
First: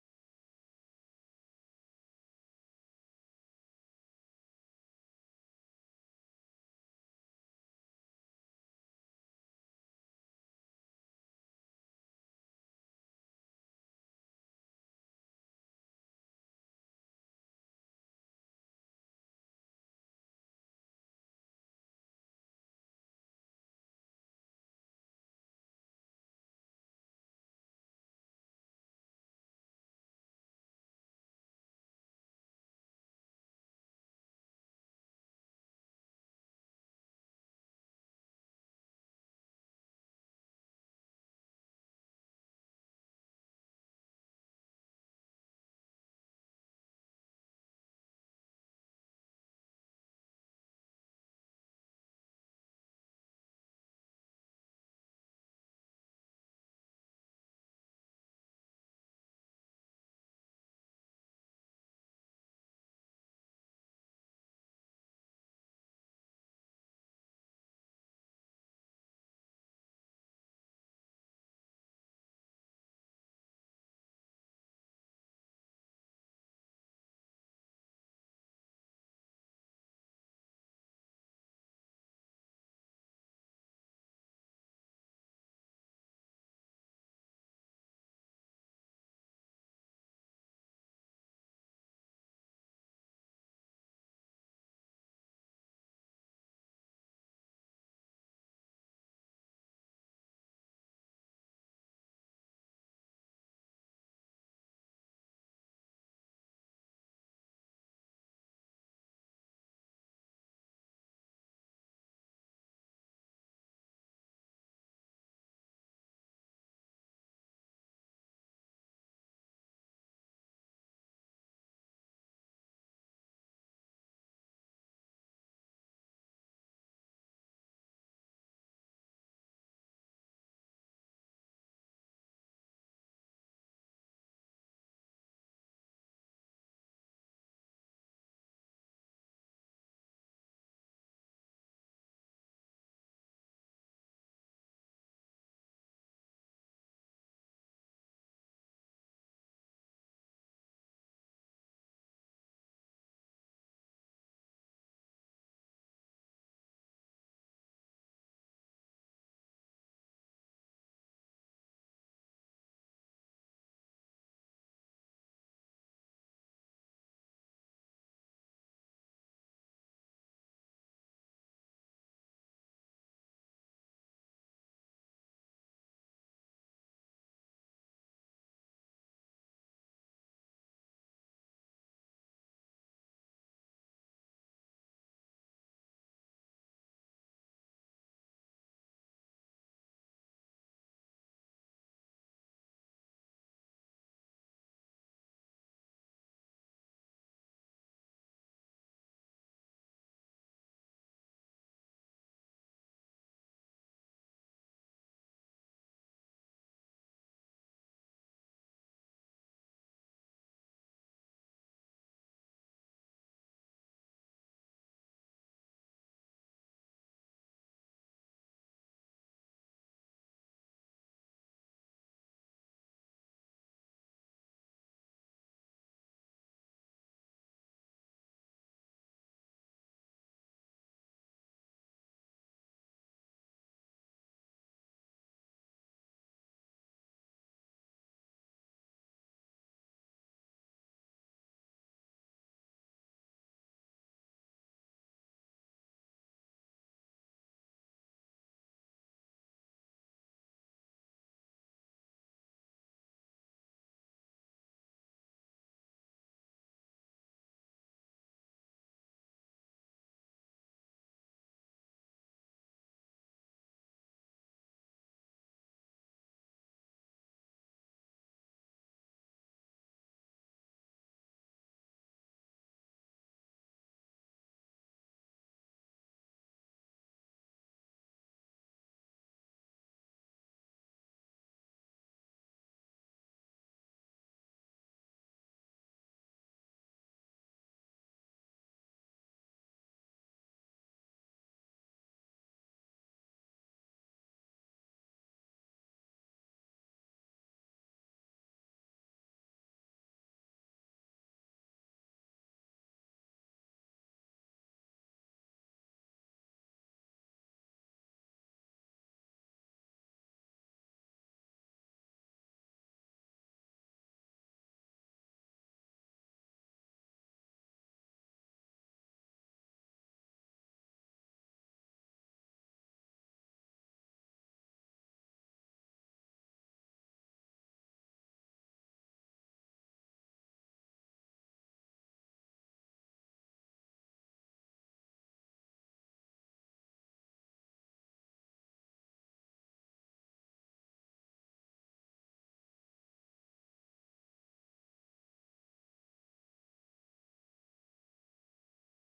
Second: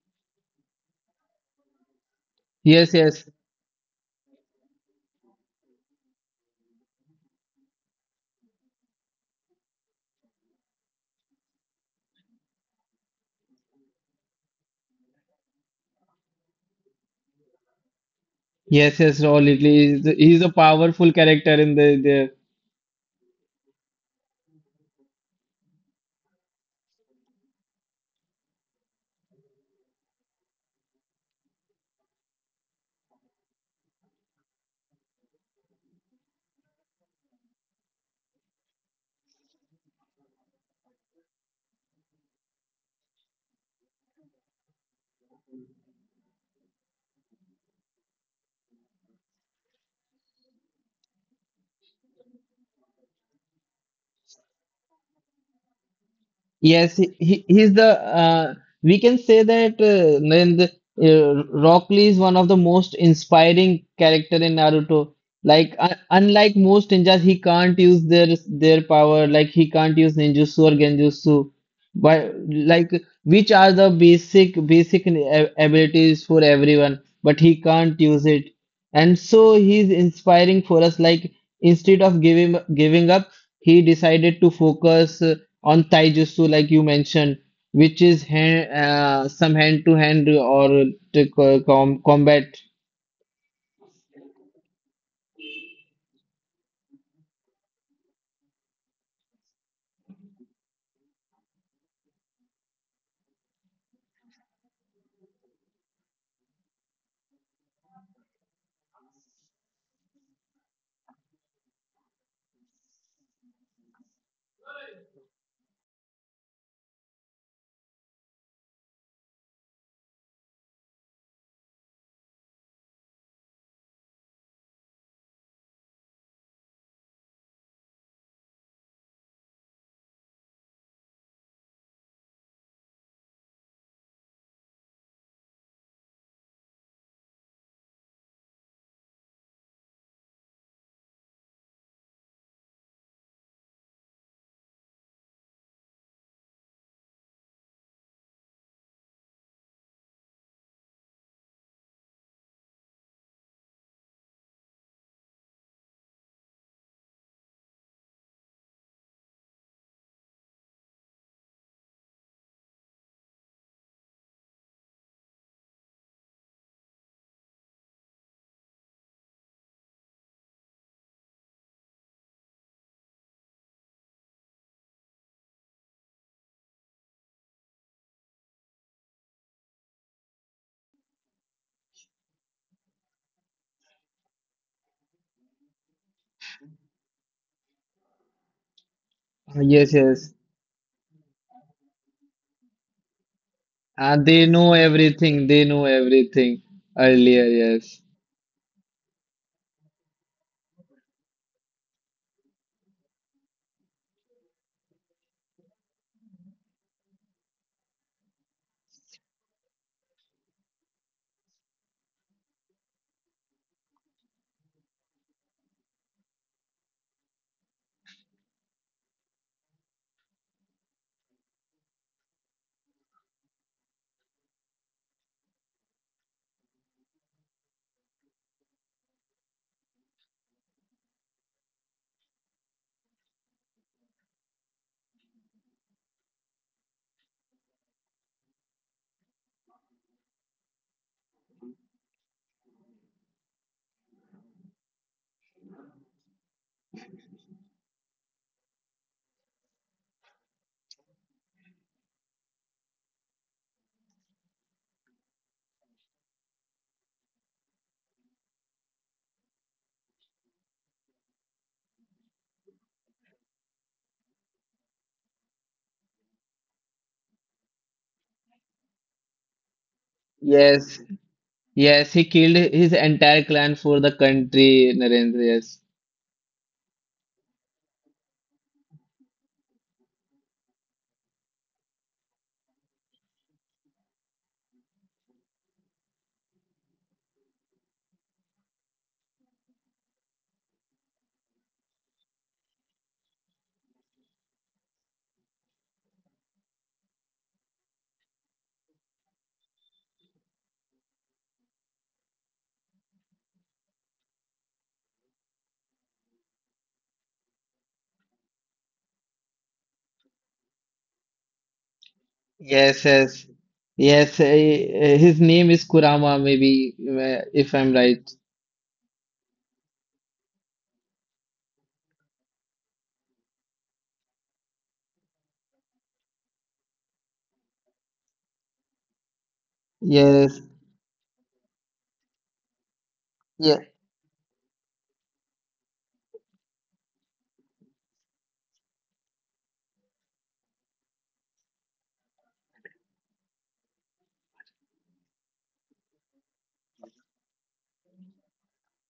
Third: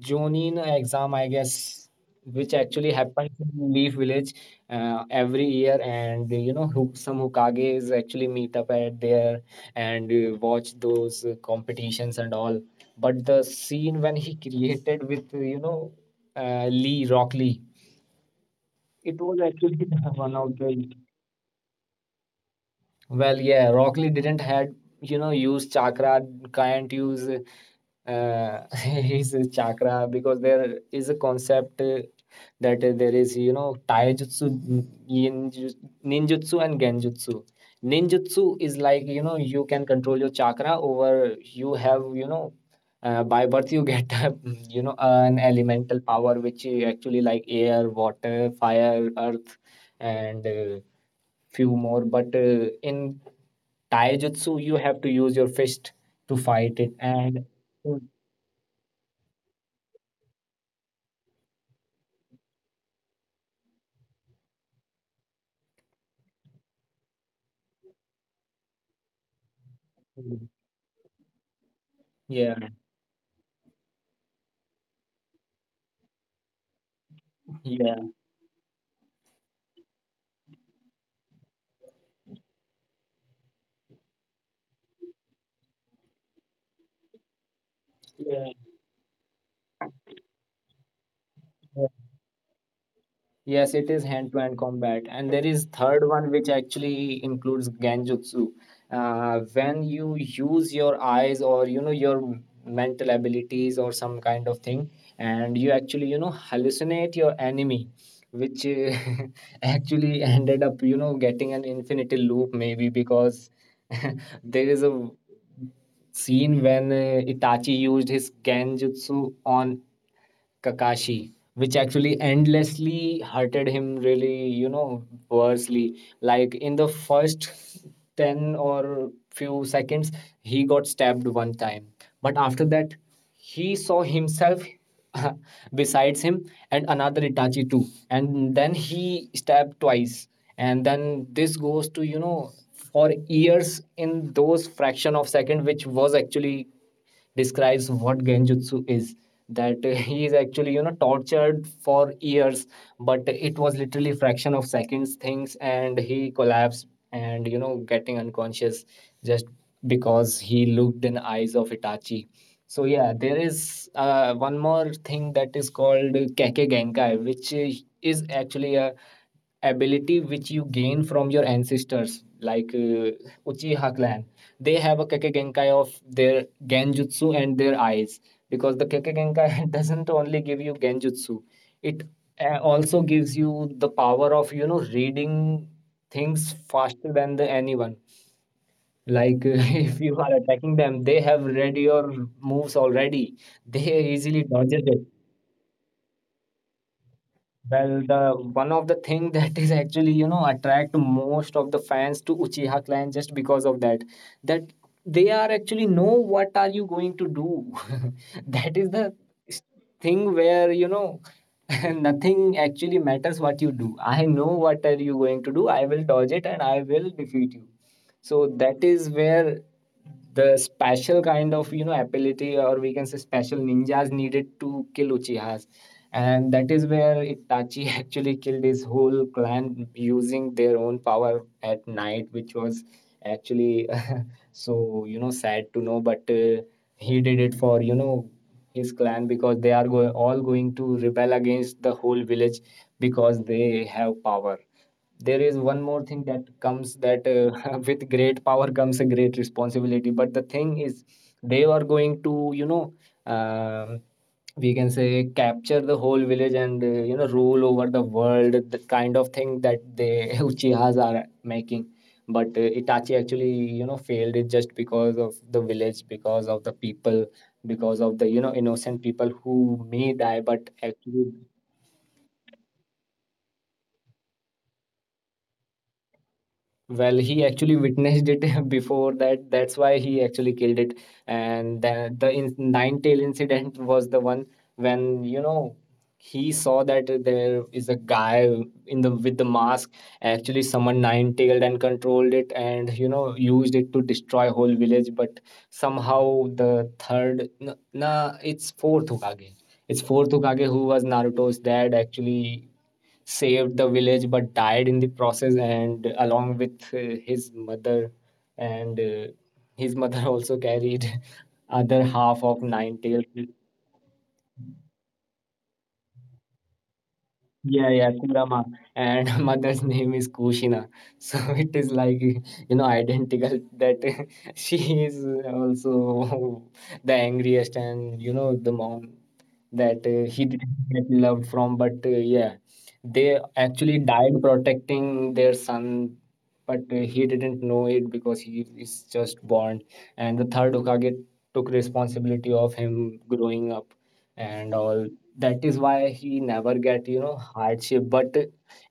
S1: Jonin exam, I guess, which actually
S2: yes,
S1: happens
S2: yes,
S1: in Leaf Village uh, every year, and you know, who, some Hokages actually meet up at there, and uh, watch those uh, competitions and all. But the scene when he created with uh, you know uh, Lee Rock Lee,
S2: yes,
S1: it
S2: yes
S1: was
S2: Raul
S1: actually
S2: Italy.
S1: one
S2: He's
S1: of
S2: a
S1: the.
S2: powerful character in the the,
S1: Well, yeah, Rock Lee didn't had you know use chakra, can't use uh, his chakra, because there is a concept uh, that uh, there is you know taijutsu, n- ninjutsu, and genjutsu. Ninjutsu is like you know you can control your chakra over, you have you know uh, by birth you get a, you know an elemental power, which is actually like air, water, fire, earth, and uh, few more, but uh, in taijutsu you have to use your fist to fight it,
S2: Yes, he,
S1: and.
S2: he- he's the. Uh, we can say that uh, Narendra, uh, Rock Lee is one of the most inspiring character in Naruto. Like un unlike most ninjas, he can't use their their power. Like he can't use ninjutsu or genjutsu, but
S1: Yeah,
S2: like which are the basic basic ab- abilities for everyone. But he
S1: yeah,
S2: can't use it, and so he's inspiring for us. Like instead of giving giving up he decided to focus uh, on taijutsu like you mentioned, which is
S1: yeah.
S2: hand, uh, some hand to hand or to co-
S1: Yeah.
S2: com- combat.
S1: Yes, it is hand-to-hand combat, and there is third one which actually includes genjutsu. Uh, when you use your eyes, or you know your mental abilities, or some kind of thing, and you actually you know hallucinate your enemy, which uh, actually ended up you know getting an infinity loop maybe, because there is a scene when uh, Itachi used his genjutsu on Kakashi, which actually endlessly hurted him really, you know, worsley. Like in the first ten or few seconds, he got stabbed one time. But after that, he saw himself besides him, and another Itachi too. And then he stabbed twice. And then this goes to, you know, for years in those fraction of second, which was actually describes what genjutsu is, that uh, he is actually you know tortured for years, but it was literally fraction of seconds things, and he collapsed and you know getting unconscious, just because he looked in eyes of Itachi. So yeah, there is uh, one more thing that is called Keke Genkai, which uh, is actually a ability which you gain from your ancestors, like uh, Uchiha clan. They have a Keke Genkai of their Genjutsu and their eyes, because the Keke Genkai doesn't only give you Genjutsu, it uh, also gives you the power of you know reading things faster than the anyone. Like
S2: Yes,
S1: if you are
S2: yes,
S1: attacking them, they have read your moves already. They
S2: uh,
S1: easily
S2: they know
S1: dodges it.
S2: everything they know everything earlier,
S1: Well,
S2: yes
S1: the one of the thing that is actually you know attract most of the fans to Uchiha clan, just because of that, that they are actually know what are you going to do. That is the s- thing where you know nothing actually matters what you do. I know what are you going to do. I will dodge it, and I will defeat you. So that is where the special kind of you know ability, or we can say special ninjas, needed to kill Uchihas, and that is where Itachi actually killed his whole clan using their own power at night, which was actually so you know sad to know, but uh, he did it for you know his clan, because they are go- all going to rebel against the whole village, because they have power. There is one more thing that comes, that uh, with great power comes a great responsibility, but the thing is, they are going to you know um we can say capture the whole village, and uh, you know rule over the world, the kind of thing that they Uchihas are making. But uh, Itachi actually you know failed it, just because of the village, because of the people, because of the you know innocent people who may die, but
S2: yes
S1: actually.
S2: yes he killed his entire clan for the country, Narendra. yes
S1: Well, he actually witnessed it before that. That's why he actually killed it. And the, the in, nine tail incident was the one when you know he saw that there is a guy in the with the mask, actually summoned nine tailed and controlled it, and you know used it to destroy whole village. But somehow, the third, no, nah, it's fourth Hokage. It's fourth Hokage, who was Naruto's dad, actually saved the village, but died in the process, and along with uh, his mother. And uh, his mother also carried other half of nine
S2: yes
S1: tails.
S2: yes yes uh, his name is Kurama maybe, uh, if
S1: Yeah,
S2: I'm
S1: yeah,
S2: right.
S1: Kurama. And mother's name is Kushina. So it is like, you know, identical, that she is also the angriest and, you know, the mom that uh, he
S2: Yes.
S1: didn't get loved from. But uh, yeah, they
S2: Yeah.
S1: actually died protecting their son, but uh, he didn't know it, because he is just born. And the third Hokage took responsibility of him growing up and all, that is why he never get you know hardship, but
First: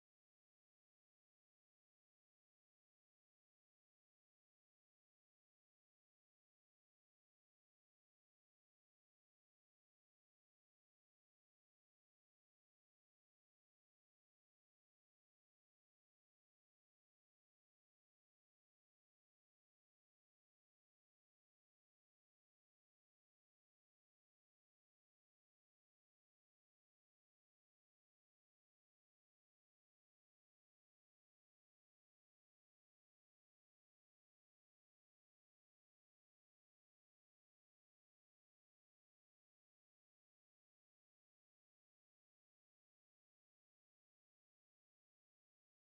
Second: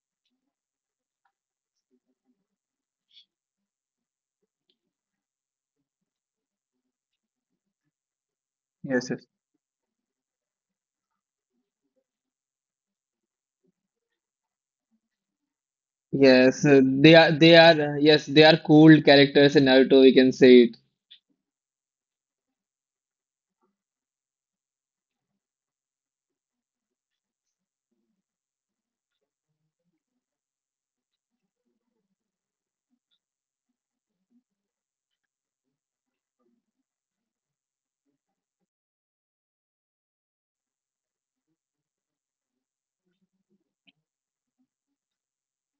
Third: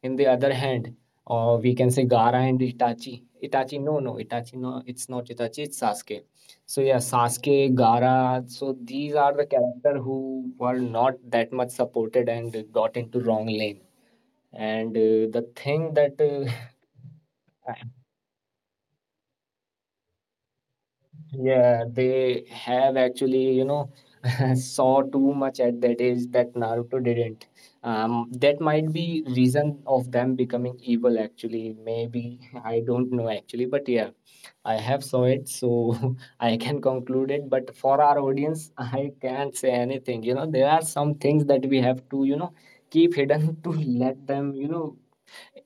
S1: in the other hand, or we can say Gara and itachi itachi no, no, Itachi, no, it's not Itachi, it's Sasuke. So yeah, Sasuke, Gara, so
S2: Yes, yes.
S1: these are the character who were not that much supported and got into wrong lane. And uh, the thing that
S2: Yes,
S1: uh,
S2: uh, they are they are uh, yes, they are cool characters in Naruto, we can say it.
S1: yeah, they have actually, you know, saw too much at that age that Naruto didn't. Um, that might be reason of them becoming evil actually. Maybe I don't know actually, but yeah, I have saw it, so I can conclude it. But for our audience, I can't say anything. You know, there are some things that we have to, you know, keep hidden to let them, you know,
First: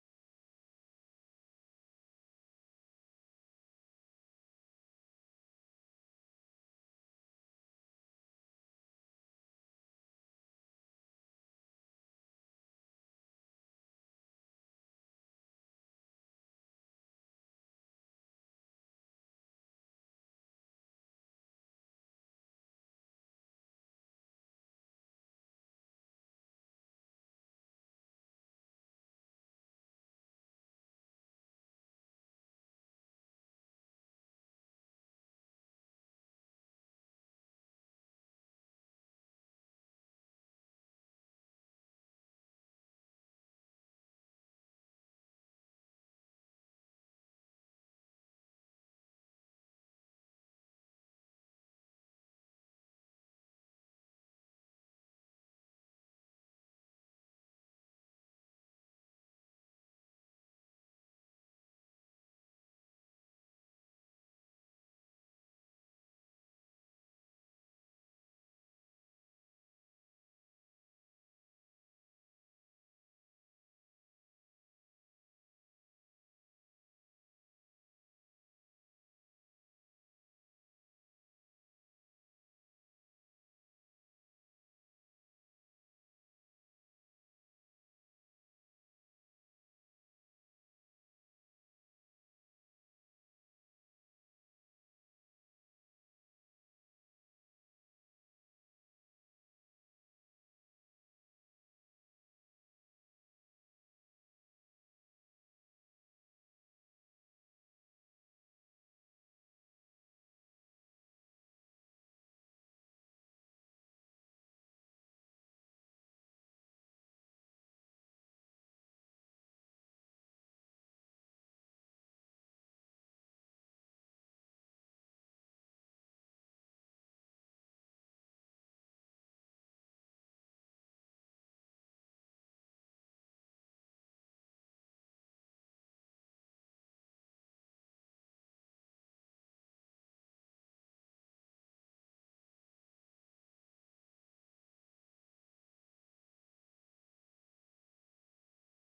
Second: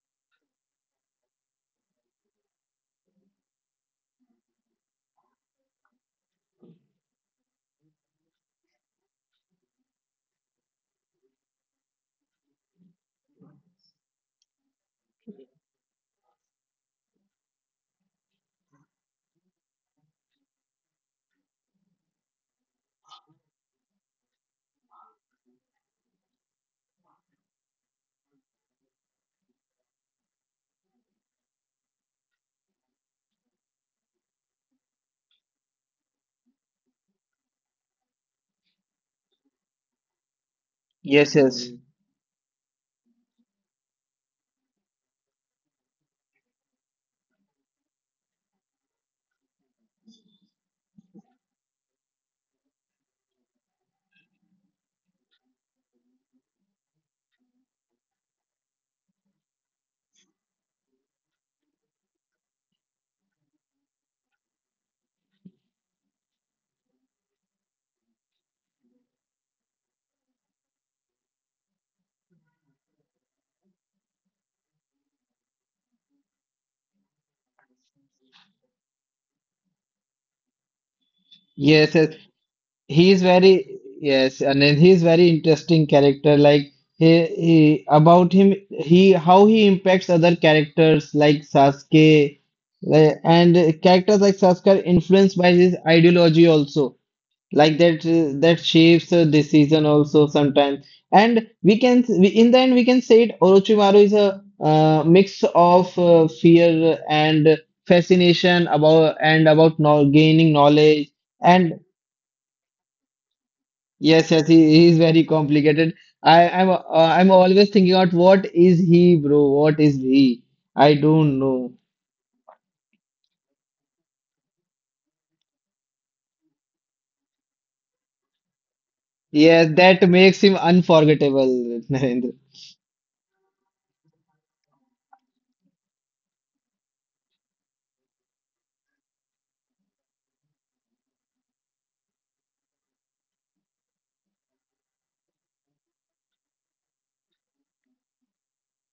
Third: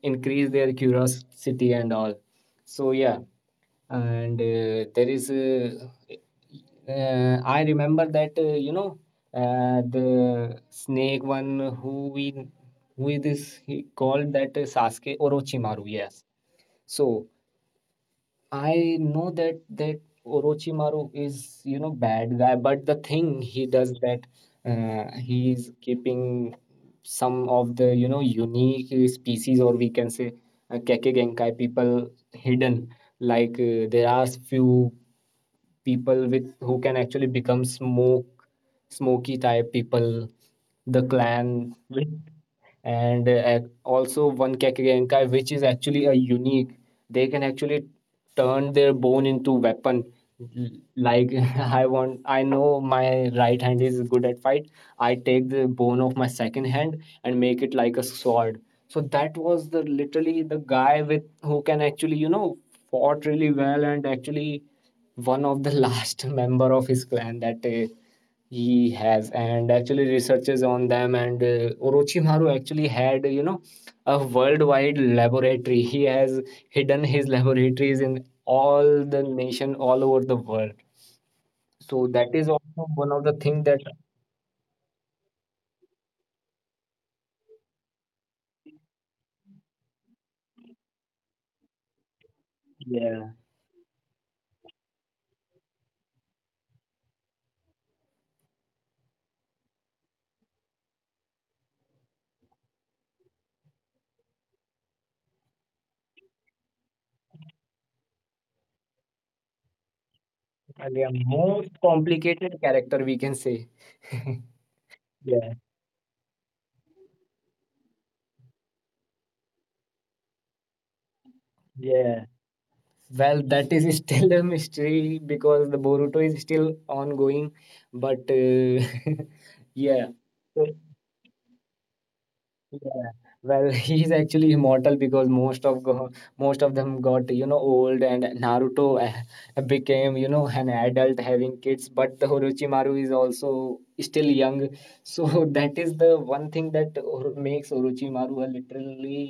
S1: increase their curiosity and all. So yeah, and uh, there is, uh, uh, I remember that uh, you know uh, the snake one, who we who is this he called that, uh, Sasuke. Orochimaru. Yes. So I know that that Orochimaru is you know bad guy, but the thing he does that, uh, he is keeping some of the you know unique uh, species, or we can say uh, Kekkei Genkai people hidden, like, uh, there are few people with who can actually become smoke smoky type people, the clan
S2: Yes, yes. Mm.
S1: with- and uh, also one kakegenkai which is actually a unique. They can actually turn their bone into weapon, like, i want i know my right hand is good at fight. I take the bone of my second hand and make it like a sword. So that was the literally the guy with who can actually you know fought really well, and actually one of the last member of his clan that uh, he has, and actually researches on them. And uh, Orochimaru actually had you know a worldwide laboratory. He has hidden his laboratories in all the nation all over the world. So
S2: Yes,
S1: that
S2: yes.
S1: is also one of the
S2: He is
S1: thing that,
S2: very yes, and then he is very interesting character. Like he, he about him he how he impacts other characters like Sasuke,
S1: yeah,
S2: like, and characters like Sasuke are influenced by his ideology also. Like that uh, that shapes a decision also sometimes, and we can we, in the end we can say it Orochimaru is a uh, mix of uh, fear and fascination about and about no, gaining
S1: and they are
S2: knowledge.
S1: most
S2: And
S1: complicated character, we can say.
S2: yes, yes, he, he is
S1: Yeah,
S2: very complicated. i i'm uh, I'm always thinking out what is he, bro, what is he. I don't know.
S1: yeah. Well, that is still a mystery because the Boruto is still ongoing, but uh,
S2: Yes,
S1: yeah,
S2: that
S1: so,
S2: makes him unforgettable. Narendra.
S1: yeah. Well, he's actually immortal because most of go- most of them got you know old, and Naruto uh, became you know an adult having kids, but the Orochimaru is also still young. So that is the one thing that or- makes Orochimaru a literally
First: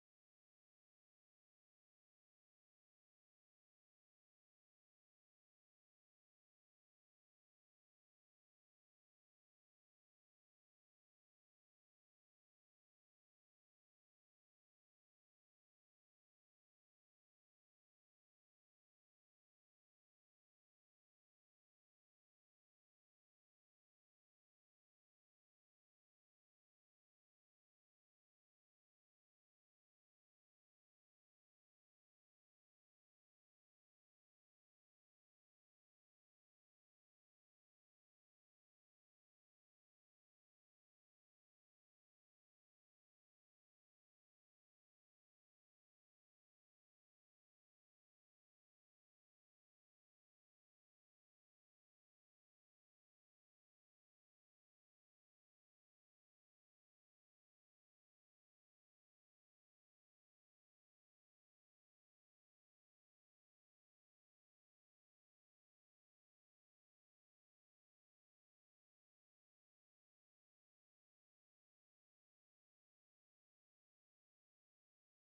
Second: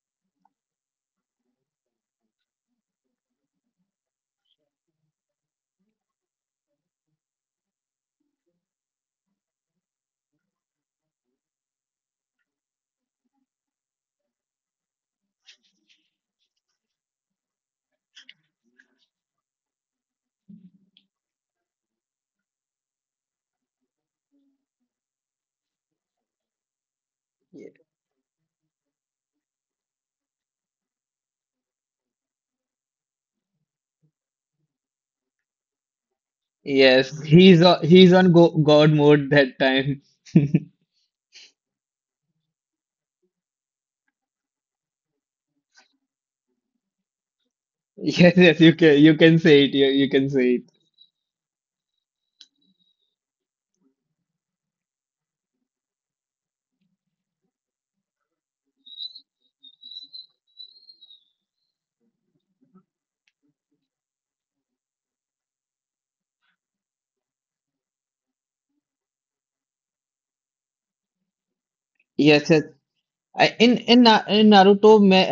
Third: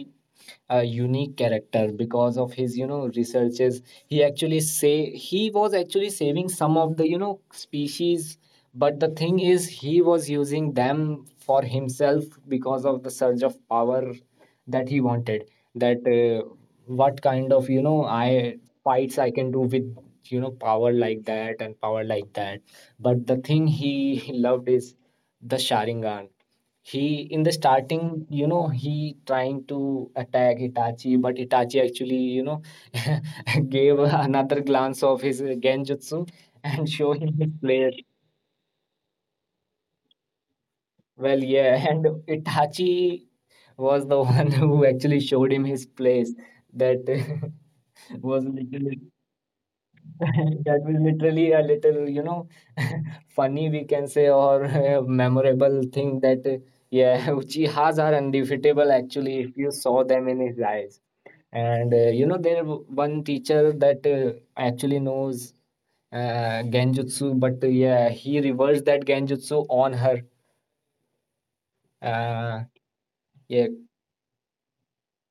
S1: a unique character, because of his you know researches. He actually say he was actually saving some of the you know species, but the thing is he was using them for himself because of the surge of power that he wanted, that uh, what kind of you know I fights I can do with you know power like that and power like that. But the thing he loved is the Sharingan. He, in the starting, you know, he trying to attack Itachi, but Itachi actually, you know, gave another glance of his uh, genjutsu, and show
S2: Yes,
S1: him his
S2: he's o-
S1: place.
S2: he's on go God mode that time.
S1: Well, yeah, and Itachi was the one who actually showed him his place. That
S2: Yes,
S1: was
S2: yes, you
S1: literally
S2: can you can say it. You, you can say it.
S1: that was literally a little, you know, funny, we can say, or a memorable thing, that uh, yeah, Uchihas are undefeatable actually if you saw them in his eyes. And uh, you know, there w- one teacher that uh, actually knows uh, genjutsu, but uh, yeah, he reversed that genjutsu on her.
S2: Yes, yes.
S1: Uh,
S2: I,
S1: yeah,
S2: in in Na- in Naruto, me,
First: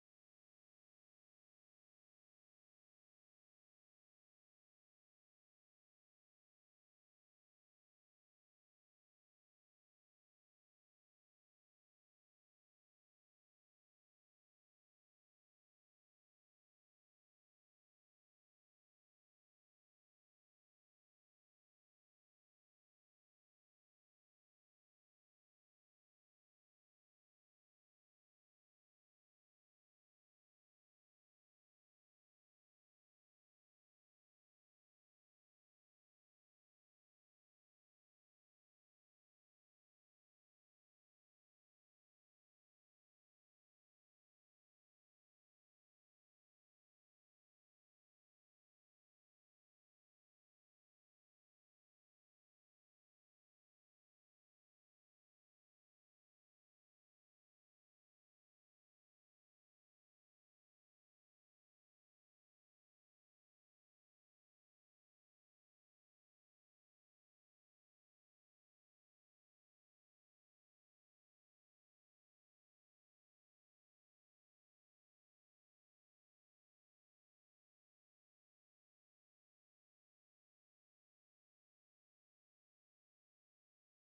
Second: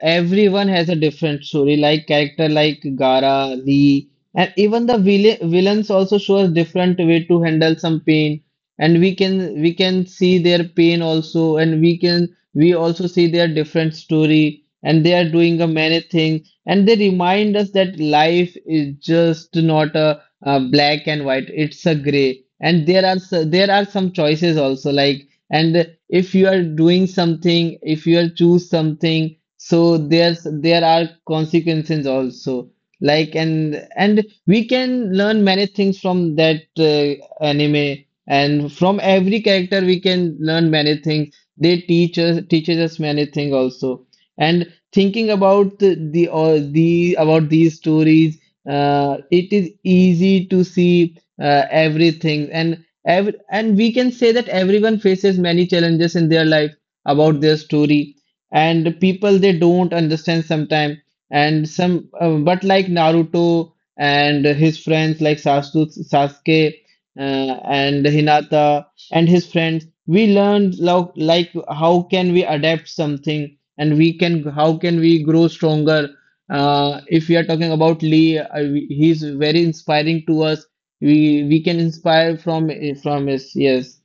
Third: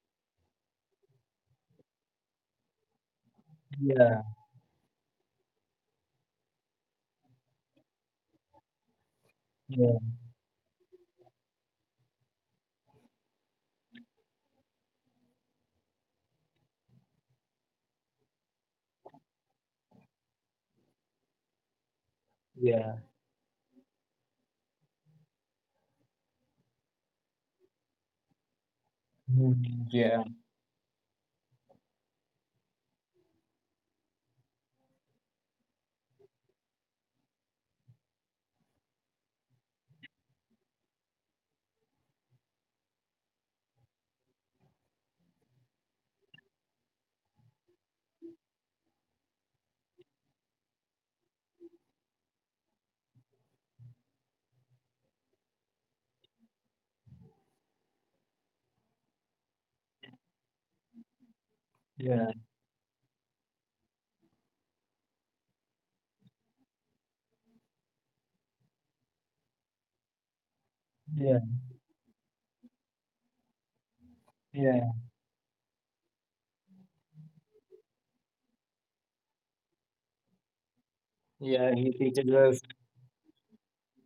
S2: everyone has a different story. Like character like Gaara, Lee,
S1: yeah,
S2: and even the villain, villains also show us different way to handle some pain. And we can we
S1: yeah,
S2: can see their pain also, and we can we also see their different story. And they are doing a many things, and they remind us that life is just not a, uh, black and white. It's a gray, and
S1: yeah.
S2: there are s- there are some choices also. Like, and if you are doing something, if you are choose something,
S1: Mhm.
S2: so
S1: Yeah,
S2: there's there are consequences also. Like, and and we can learn many things from that uh, anime. And from every character we can learn many things. They teach us teaches us many things also. And thinking about the, the or the about these stories, uh, it is easy to see uh, everything. And Ev- and we can say that everyone faces many challenges in their life, about their story. And people, they don't understand sometimes. And some
S1: yeah,
S2: uh, but like Naruto and his friends, like Sasu- sasuke uh, and Hinata and his friends, we learned lo-
S1: yeah,
S2: like how can we adapt something, and we can how
S1: yeah.
S2: can we grow stronger. uh, if we are talking about Lee, uh, we- he's very inspiring to us. We we
S1: Yeah,
S2: can
S1: he teaches
S2: inspire
S1: us.
S2: from from his. Yes,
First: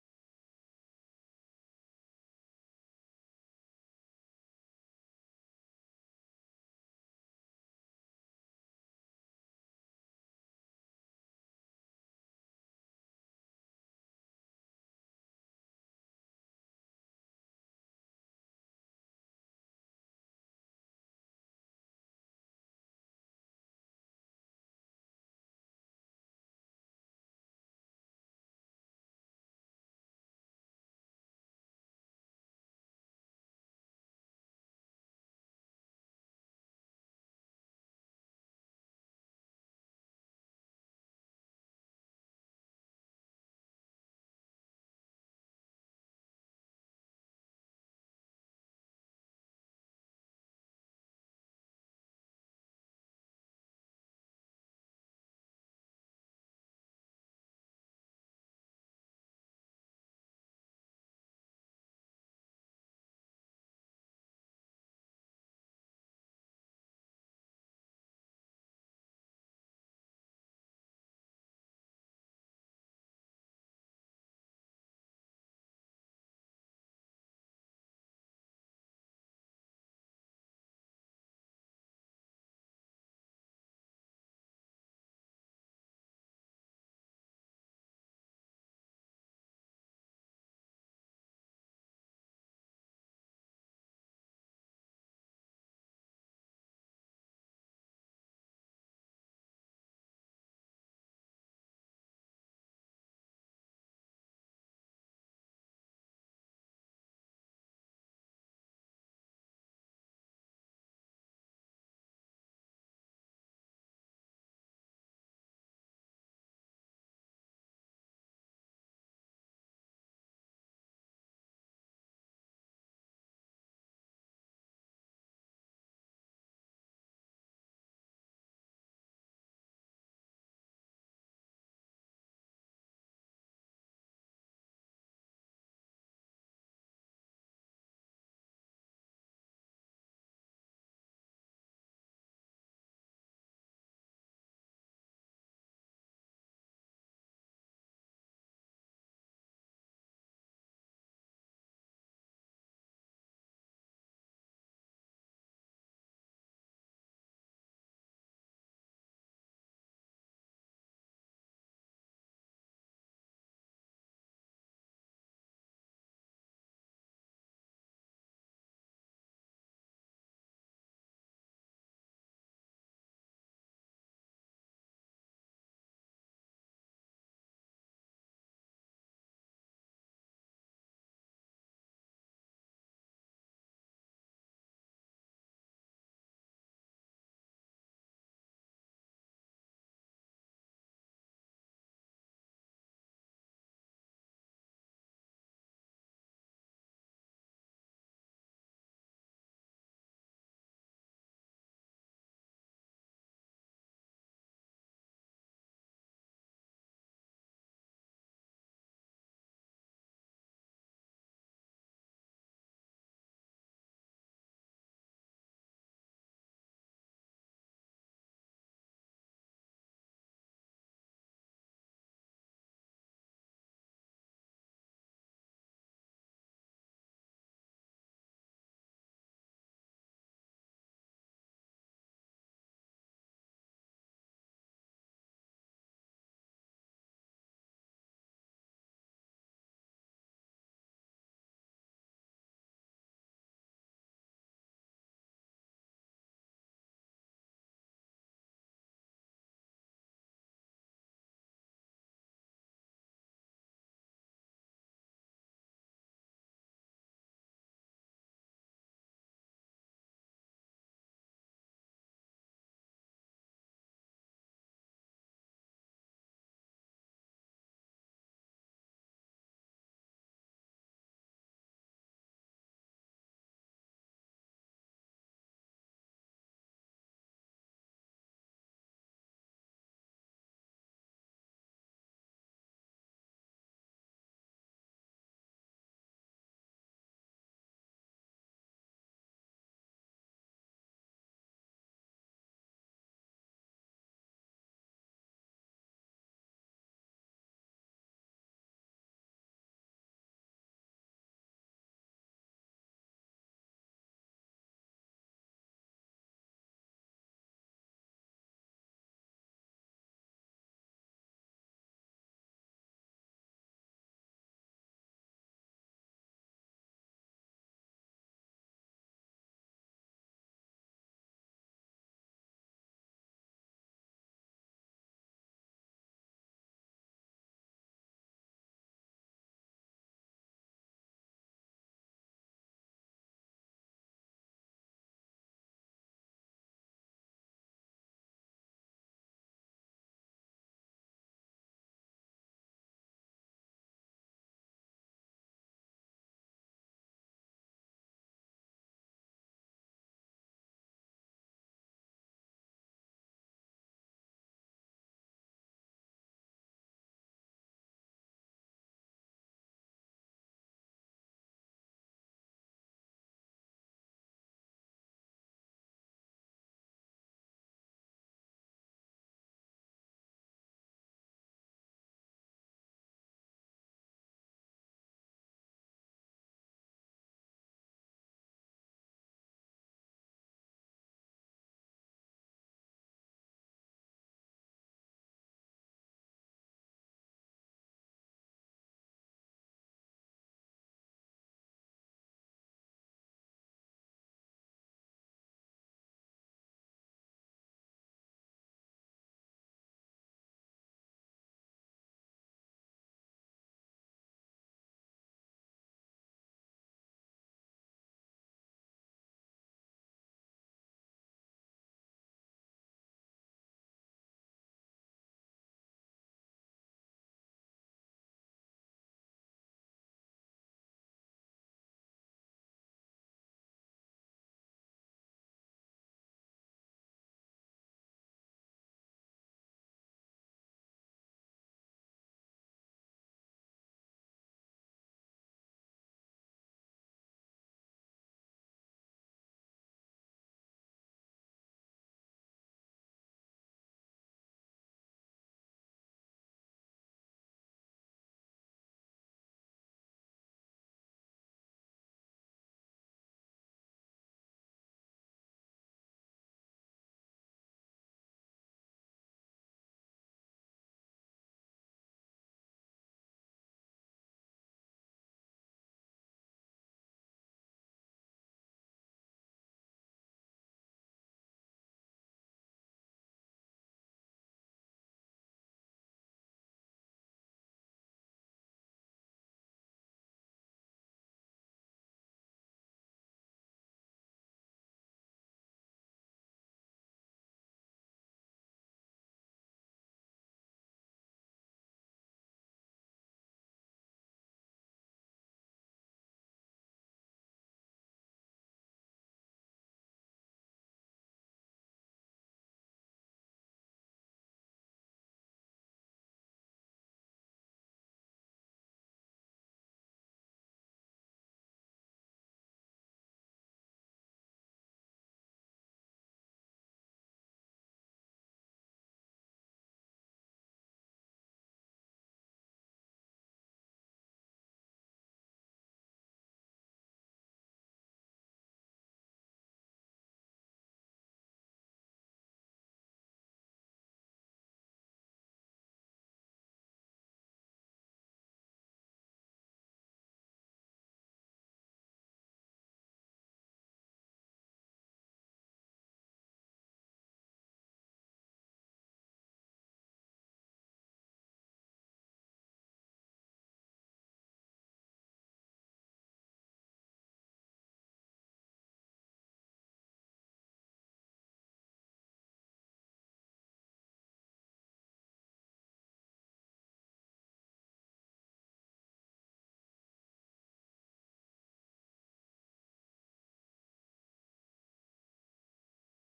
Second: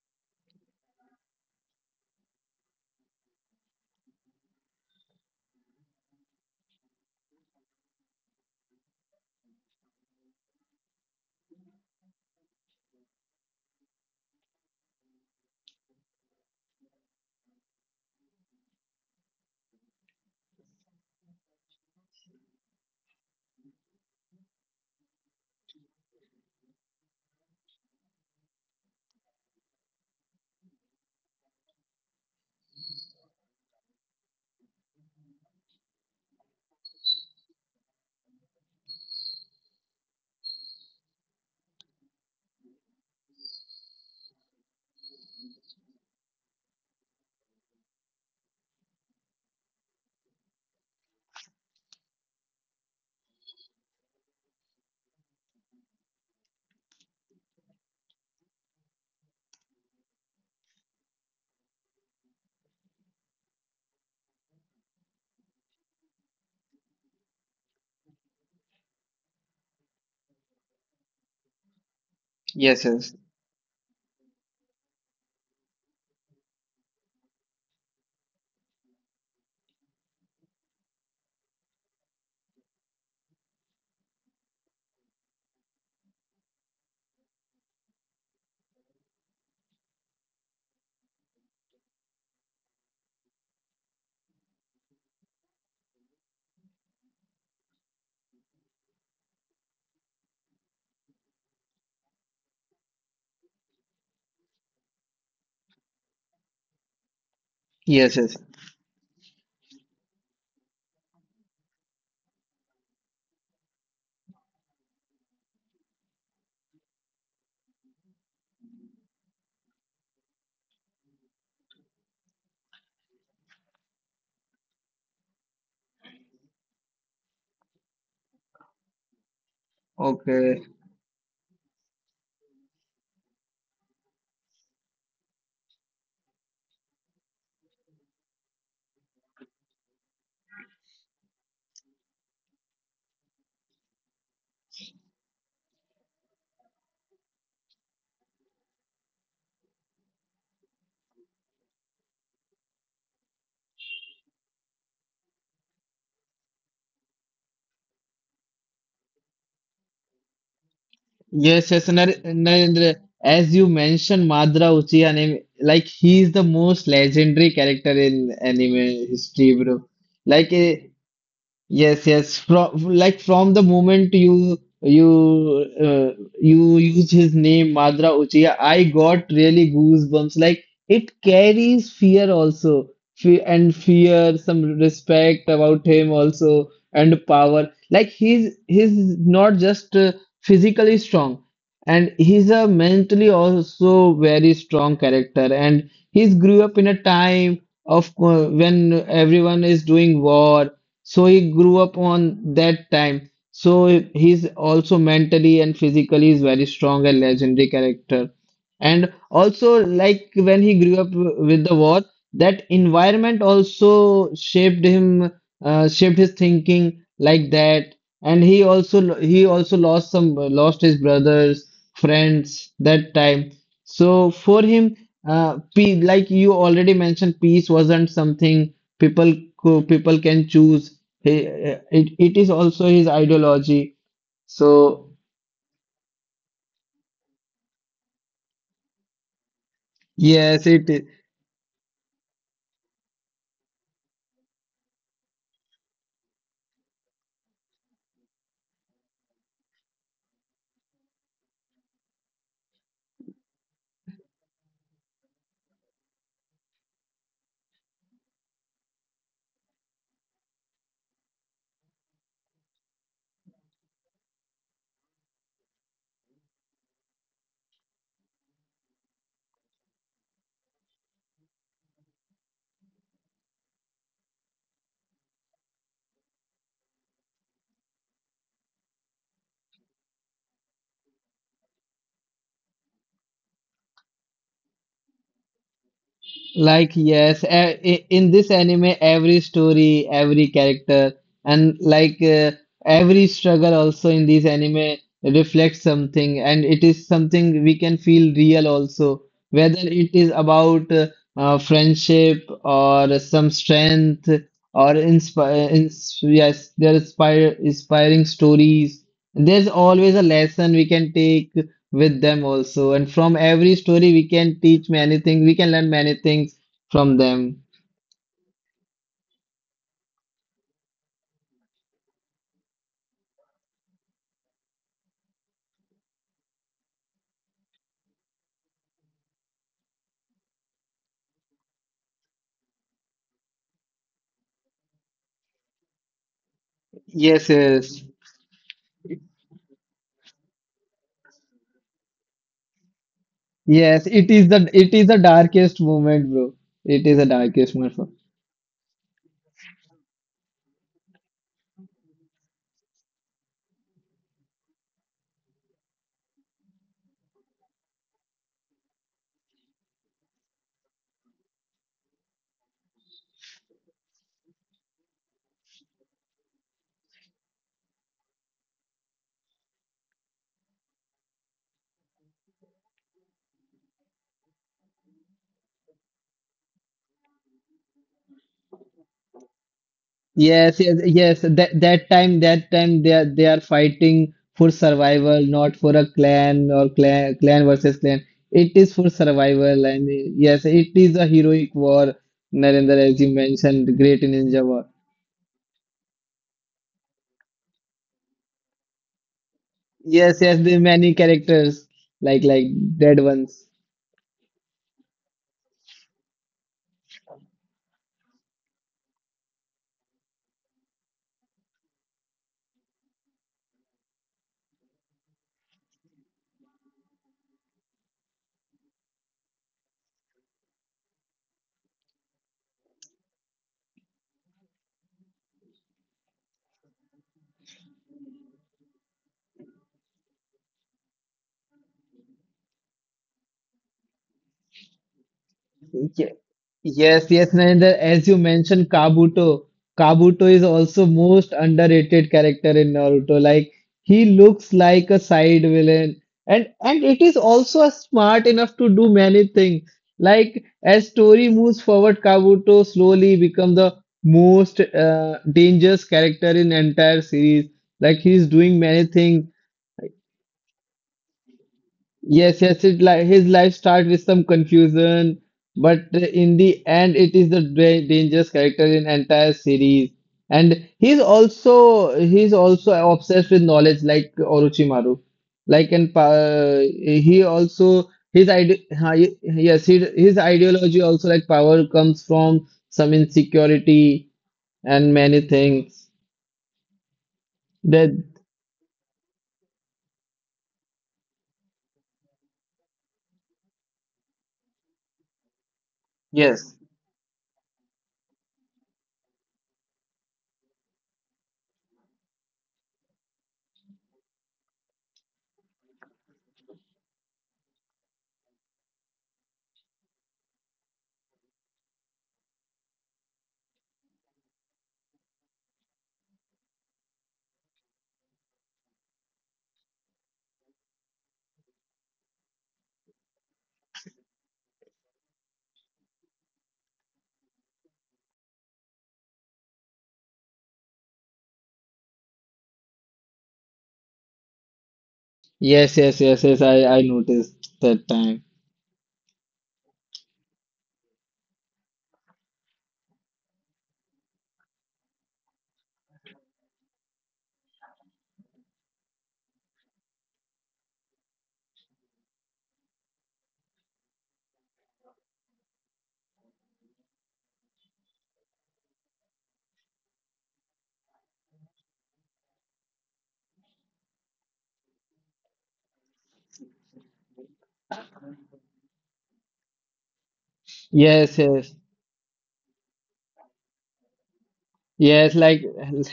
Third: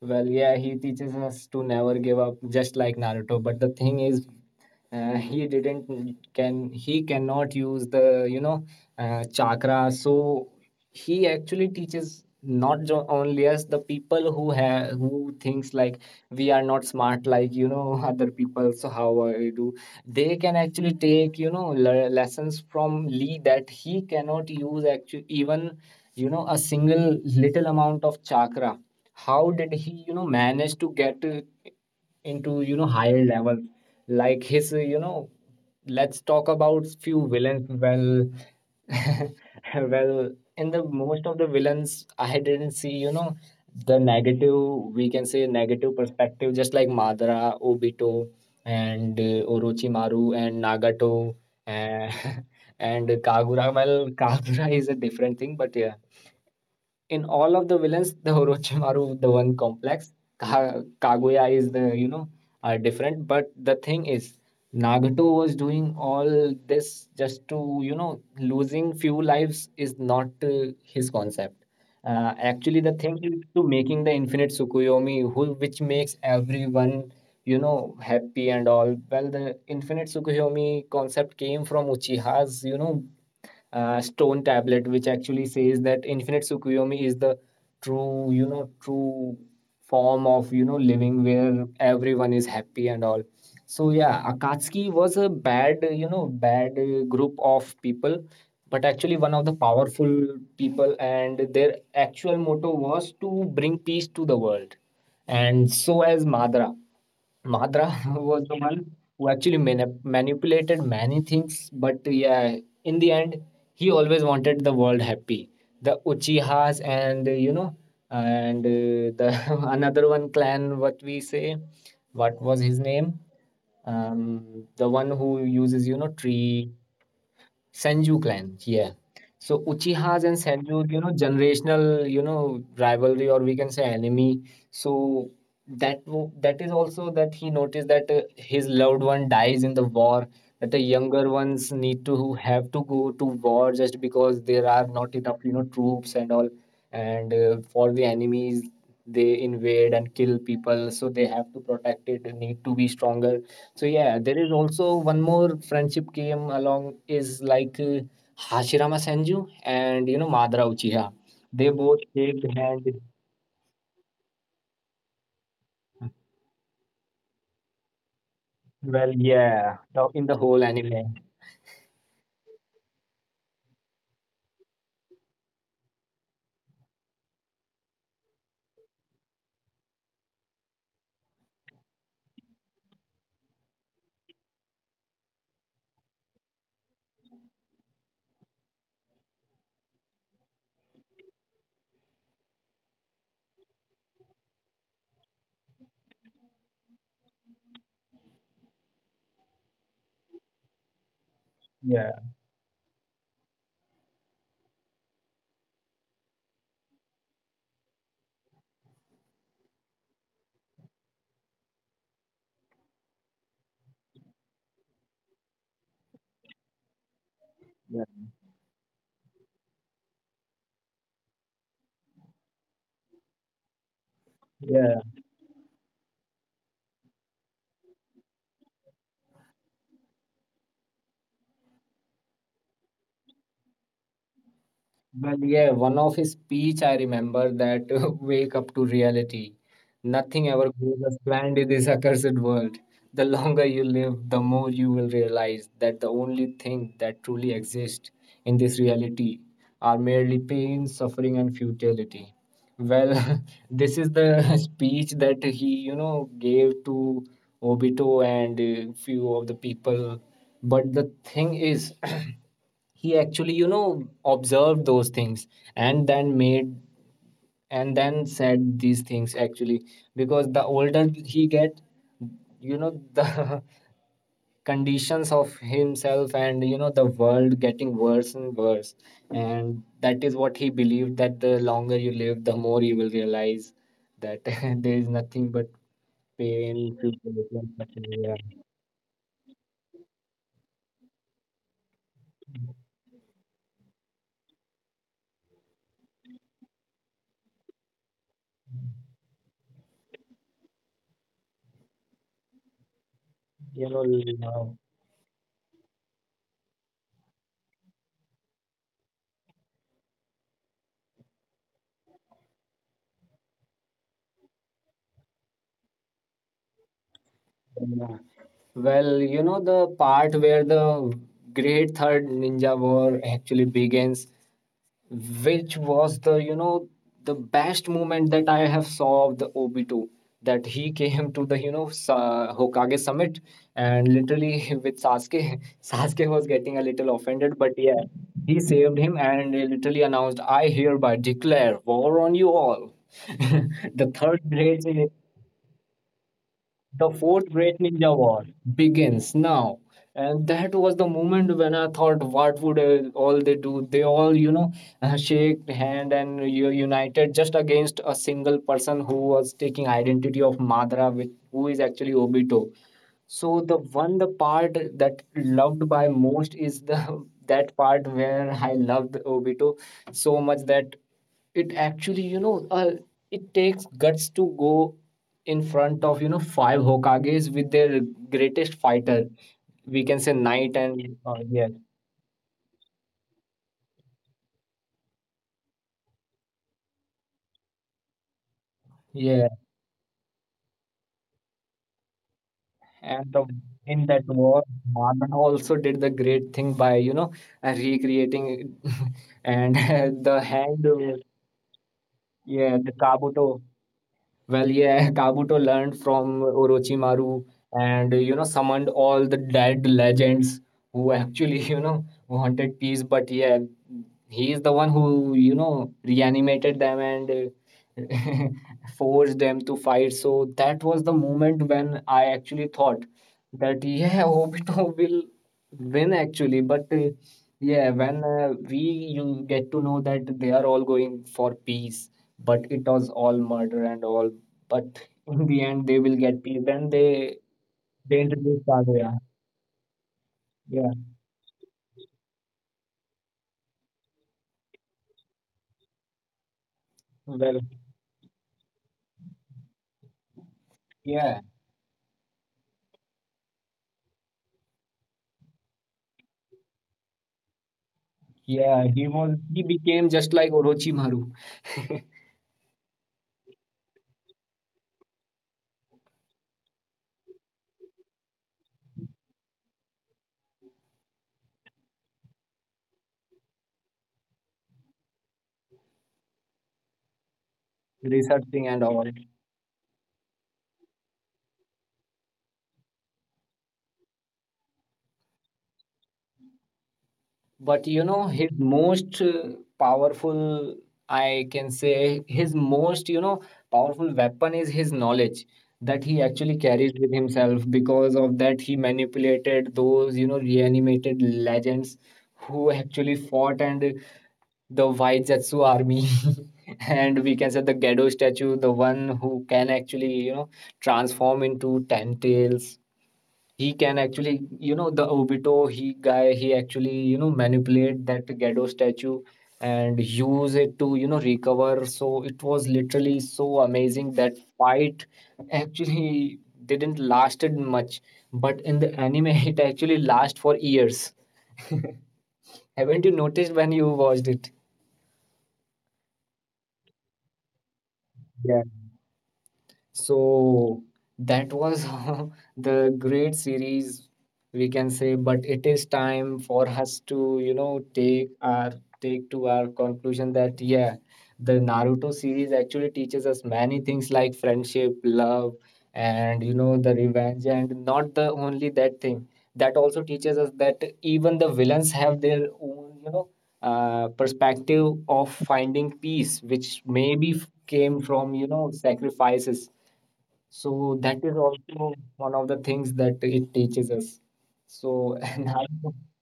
S1: Well, yeah, he teaches us to never give up, just like Naruto. But the thing is, uh, he didn't can he cannot use the you know uh, chakra, so he actually teaches not jo- only us, the people who have who thinks like we are not smart like, you know other people, so how I do, they can actually take, you know le- lessons from Lee, that he cannot use actually even you know a single little amount of chakra. How did he you know manage to get uh, into you know higher level, like his uh, you know let's talk about few villains. Well, well, in the most of the villains I didn't see, you know the negative, we can say negative perspective, just like Madara, Obito, and uh, Orochimaru and Nagato, and, and Kagura. Well, Kagura is a different thing, but yeah, in all of the villains, the Orochimaru, the one complex, Ka- Kaguya is the you know are different. But the thing is, Nagato was doing all this just to, you know losing few lives is not uh, his concept. Uh, actually,
S2: yes,
S1: the thing
S2: yes,
S1: is to making the Infinite Tsukuyomi, who which makes everyone you know happy and all. Well, the Infinite Tsukuyomi concept came from Uchiha's you know uh, stone tablet, which actually says that Infinite Tsukuyomi is the true you know true form of you know living where everyone is happy and all. So yeah, Akatsuki was a bad uh, you know bad uh, group of people, but actually one of the powerful people, and their actual motto was to bring peace to the world, and so as Madara. Madra
S2: yes, yes.
S1: was the one who actually manip- manipulated many things, but yeah, in the end, he always wanted the world happy. The Uchihas, and uh, you know, and uh, the another one clan, what we say, what was his name? Um, the one who uses you know tree. Sanju clan, yeah. So Uchihas and
S2: Okay.
S1: Sanju, you know, generational, you know, rivalry, or we can say enemy. So that wo- that is also that he noticed that uh, his loved one dies in the war, that the younger ones need to have to go to war, just because there are not enough, you know, troops and all, and uh, for the enemies they invade and kill people, so they have to protect it. They need to be stronger, so yeah, there is also one more friendship came along, is like, uh, Hashirama Senju and you know Madara Uchiha. They
S2: Yes, yes.
S1: both
S2: Nar-
S1: shake hands.
S2: Narendra as you mentioned Madara Uchiha name, like he is the most legendary character in anime
S1: Well,
S2: history,
S1: yeah,
S2: bro.
S1: now in the
S2: Like,
S1: whole
S2: eh,
S1: anime.
S2: yes, yes. From, like, from the moment you you uh, you use his name Madara Uchiha, I got really goosebumps. Like, it carries fear also. Fe- and fear, some respect about him also, and power. Like, he's he's not just uh, physically strong, and he's a mentally also very strong character. And he's grew up in a time of uh, when everyone is doing war, so he grew up
S1: Yeah,
S2: on that time. So he's also mentally and physically is very strong and legendary character. And also, like, when he grew up with the war, that environment also shaped him, uh, shaped his thinking like that.
S1: yeah,
S2: And he also, he also lost some lost his brothers, friends that time. So for
S1: yeah.
S2: him, uh, pe- like you already mentioned, peace wasn't something people co- people can choose. He- it, it is also his ideology, so
S1: Well, yeah, one of his speech I remember that, wake up to reality. Nothing ever
S2: yes, it
S1: goes
S2: is.
S1: as planned in this accursed world. The longer you live, the more you will realize that the only thing that truly exists in this reality are merely pain, suffering, and futility. Well, this is the speech that he, you know, gave to Obito and a few of the people. But the thing is, he actually, you know, observed those things, and then made and then said these things actually, because the older he get, you know, the conditions of himself and you know the world getting worse and worse, and that is what he believed, that the longer you live, the more you will realize that, there is nothing but pain,
S2: Like, yes,
S1: tribulation,
S2: a- i-
S1: suffering, yeah.
S2: in this anime, every story, every character, and like uh, every struggle also in this anime reflects something, and it is something we can feel real also. Whether it is about uh, uh, friendship or some
S1: You know
S2: strength,
S1: love,
S2: or inspire, ins yes, there are inspire, inspiring stories. There's always a lesson we can take with them also. And from every story, we can teach many things. We can learn many things from them.
S1: yeah. Well, you know the part where the great third ninja war actually begins, which was the you know the best moment that I have saw of the Obito, that he came to the, you know Sa- Hokage summit, and literally with Sasuke. Sasuke was getting a little
S2: Yes,
S1: offended, but yeah,
S2: yes,
S1: he saved him and literally announced, I hereby declare war on you all. the
S2: yes. It
S1: third
S2: is the,
S1: grade
S2: it is the darkest moment, bro.
S1: the
S2: It is the
S1: fourth Great
S2: darkest moment, bro.
S1: Ninja War begins now. And that was the moment when I thought, what would uh, all they do? They all, you know, uh, shake hand and u- united just against a single person who was taking identity of Madara, with who is actually Obito. So the one the part that loved by most is the that part where I loved Obito so much that it actually you know uh, it takes guts to go in front of, you know five Hokages with their greatest fighter, we can say, knight,
S2: Yes,
S1: and
S2: yes,
S1: uh,
S2: yes.
S1: yes.
S2: That that time, that time they are, they are fighting for survival, not for a clan or clan clan versus clan. It is for
S1: Yeah,
S2: survival, and yes, it is a heroic war. Narendra,
S1: and
S2: as
S1: the,
S2: you
S1: in
S2: mentioned,
S1: that
S2: great
S1: war
S2: Ninja War.
S1: Marvel also did the great thing by, you know uh, recreating, and the
S2: Yes, yes, the
S1: hand, uh,
S2: many characters, like like
S1: yeah, the
S2: dead
S1: Kabuto.
S2: ones.
S1: Well, yeah, Kabuto learned from Orochimaru and, you know, summoned all the dead legends, who actually, you know, wanted peace. But yeah, he is the one who, you know, reanimated them and uh, forced them to fight. So that was the moment when I actually thought that, yeah, Obito will win actually. But uh, yeah, when uh, we you get to know that they are all going for peace, but it was all murder and all. But in the end they will
S2: Ye-
S1: get paid. Then they
S2: Yes, yes. Narendra,
S1: they
S2: as you
S1: introduced
S2: mentioned,
S1: Kaguya.
S2: Kabuto. Kabuto is
S1: Yeah,
S2: also most underrated character in Naruto. Like, he looks like a side villain, and and it is
S1: well,
S2: also a smart enough to do many things. Like, as
S1: yeah,
S2: story moves forward, Kabuto slowly become the most uh, dangerous character in entire series. Like, he's
S1: yeah.
S2: doing
S1: He
S2: many
S1: was
S2: things.
S1: he became just like Orochimaru,
S2: Yes, yes, it li his life starts with some confusion, but uh, in the end, it is the da- dangerous character in entire series. And he's also, he's also obsessed with knowledge, like Orochimaru. Like, and uh, he also his
S1: researching
S2: ide
S1: and all.
S2: uh, yes, he, his ideology also, like, power comes from some insecurity and many things.
S1: But, you
S2: That
S1: know his most uh, powerful, I can say his most you know powerful weapon is his knowledge that he actually
S2: yes,
S1: carries with himself. Because of that, he manipulated those, you know reanimated legends who actually fought, and the white Zetsu army, and we can say the Gedo statue, the one who can actually, you know, transform into ten tails. He can actually, you know, the Obito he guy, he actually, you know, manipulate that Gedo statue and use it to, you know, recover. So it was literally so amazing, that fight actually didn't lasted much, but in the anime it actually last for years. Haven't you noticed when you watched it?
S2: yes, yes, yes, yes. I I noticed that time.
S1: So that was the great series, we can say, but it is time for us to, you know, take our take to our conclusion, that yeah, the Naruto series actually teaches us many things like friendship, love, and, you know, the revenge, and not the only that thing. That also teaches us that even the villains have their own, you know, uh, perspective of finding peace, which maybe f- came from, you know, sacrifices, so that is
S2: Yes, yes.
S1: also one of the things that it teaches us. So
S2: Yes,
S1: and I,
S2: like,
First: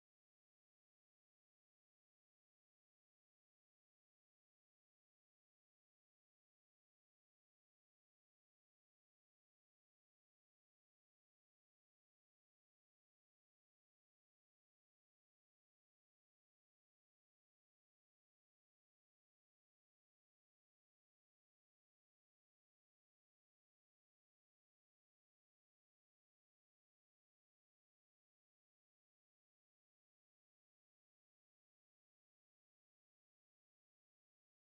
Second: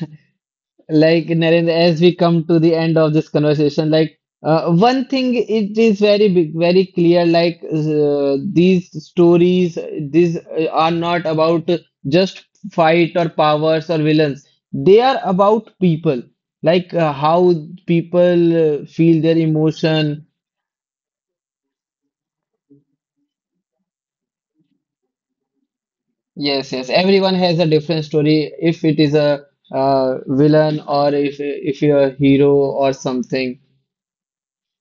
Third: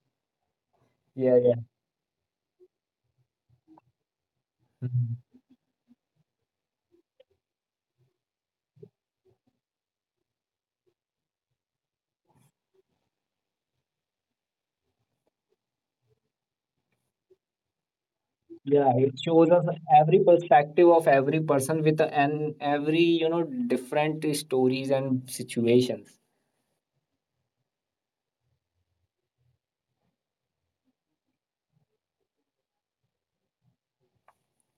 S2: like
S1: yeah, yeah.
S2: Narendra, as we come to the end of this conversation, like uh, one
S1: Mhm.
S2: thing it is very big, very clear. Like, uh, these stories, these uh, are not about just fight or powers or villains. They are about people, like uh, how people uh,
S1: Yeah, it
S2: feel their
S1: shows us every
S2: emotion.
S1: perspective of every person with an every, you know, different stories and situations.
S2: Yes, yes. Everyone has a different story. If it is a uh, villain, or if if you're a hero or something.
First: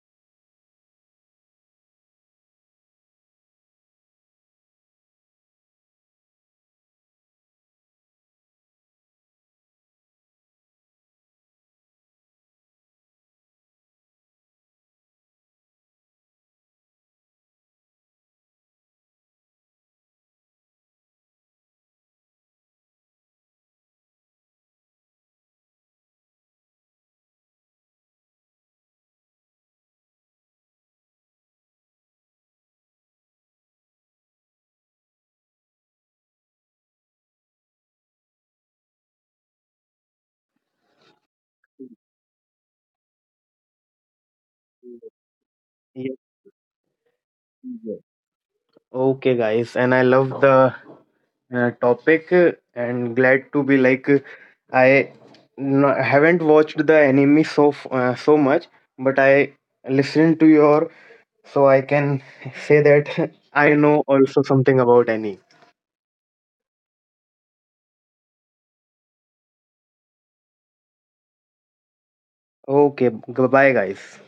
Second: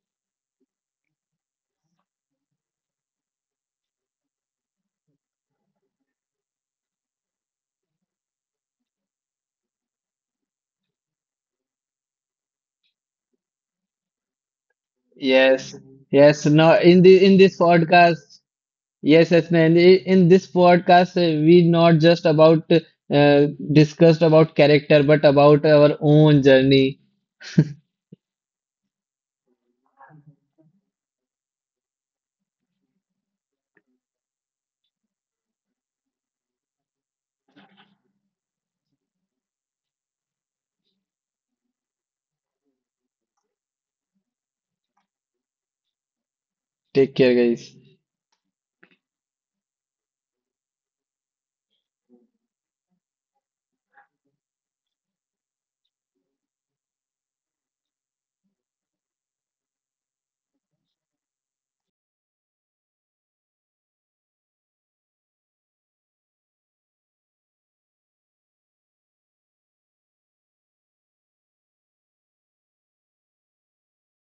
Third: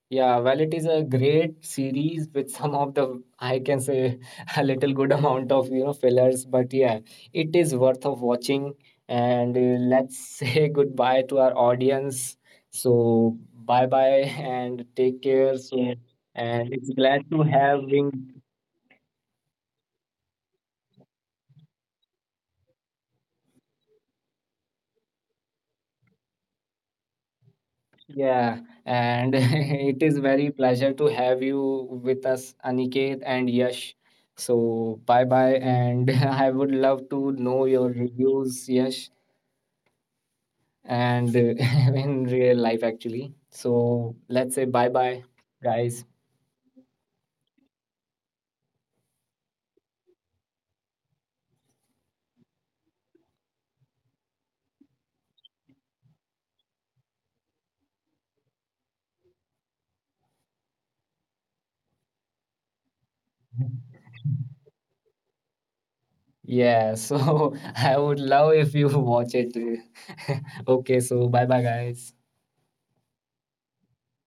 S1: Yeah, well, it is a great series with some of the, I can say, a little good amount of, you know, fillers. But yeah, it is worth of watching. And uh, let's say goodbye to our audience. So bye bye, and take care.
S2: Yes,
S1: So,
S2: yes.
S1: and
S2: No,
S1: it's
S2: in
S1: glad
S2: the in
S1: to
S2: this podcast,
S1: having,
S2: yes, yes. No, In the- in this podcast, uh, we not just about uh, discussed about character, but about our own journey.
S1: yeah. And it is very pleasure to have you with us, Aniket and Yash. So bye bye, and I would love to know your reviews, Yash. And uh, in real life actually. So let's say bye bye, guys.
S3: Yes,
S2: Take care, guys.
S3: yes. Okay, guys, and I love the uh, topic, uh, and glad to be like uh, I no, haven't watched the anime so f- uh, so much, but I listened to your, so I can say that I know also something about anime.
S1: Yeah, so I would love if you watch it. Okay, so bye bye, guys.
S3: Okay, goodbye, guys.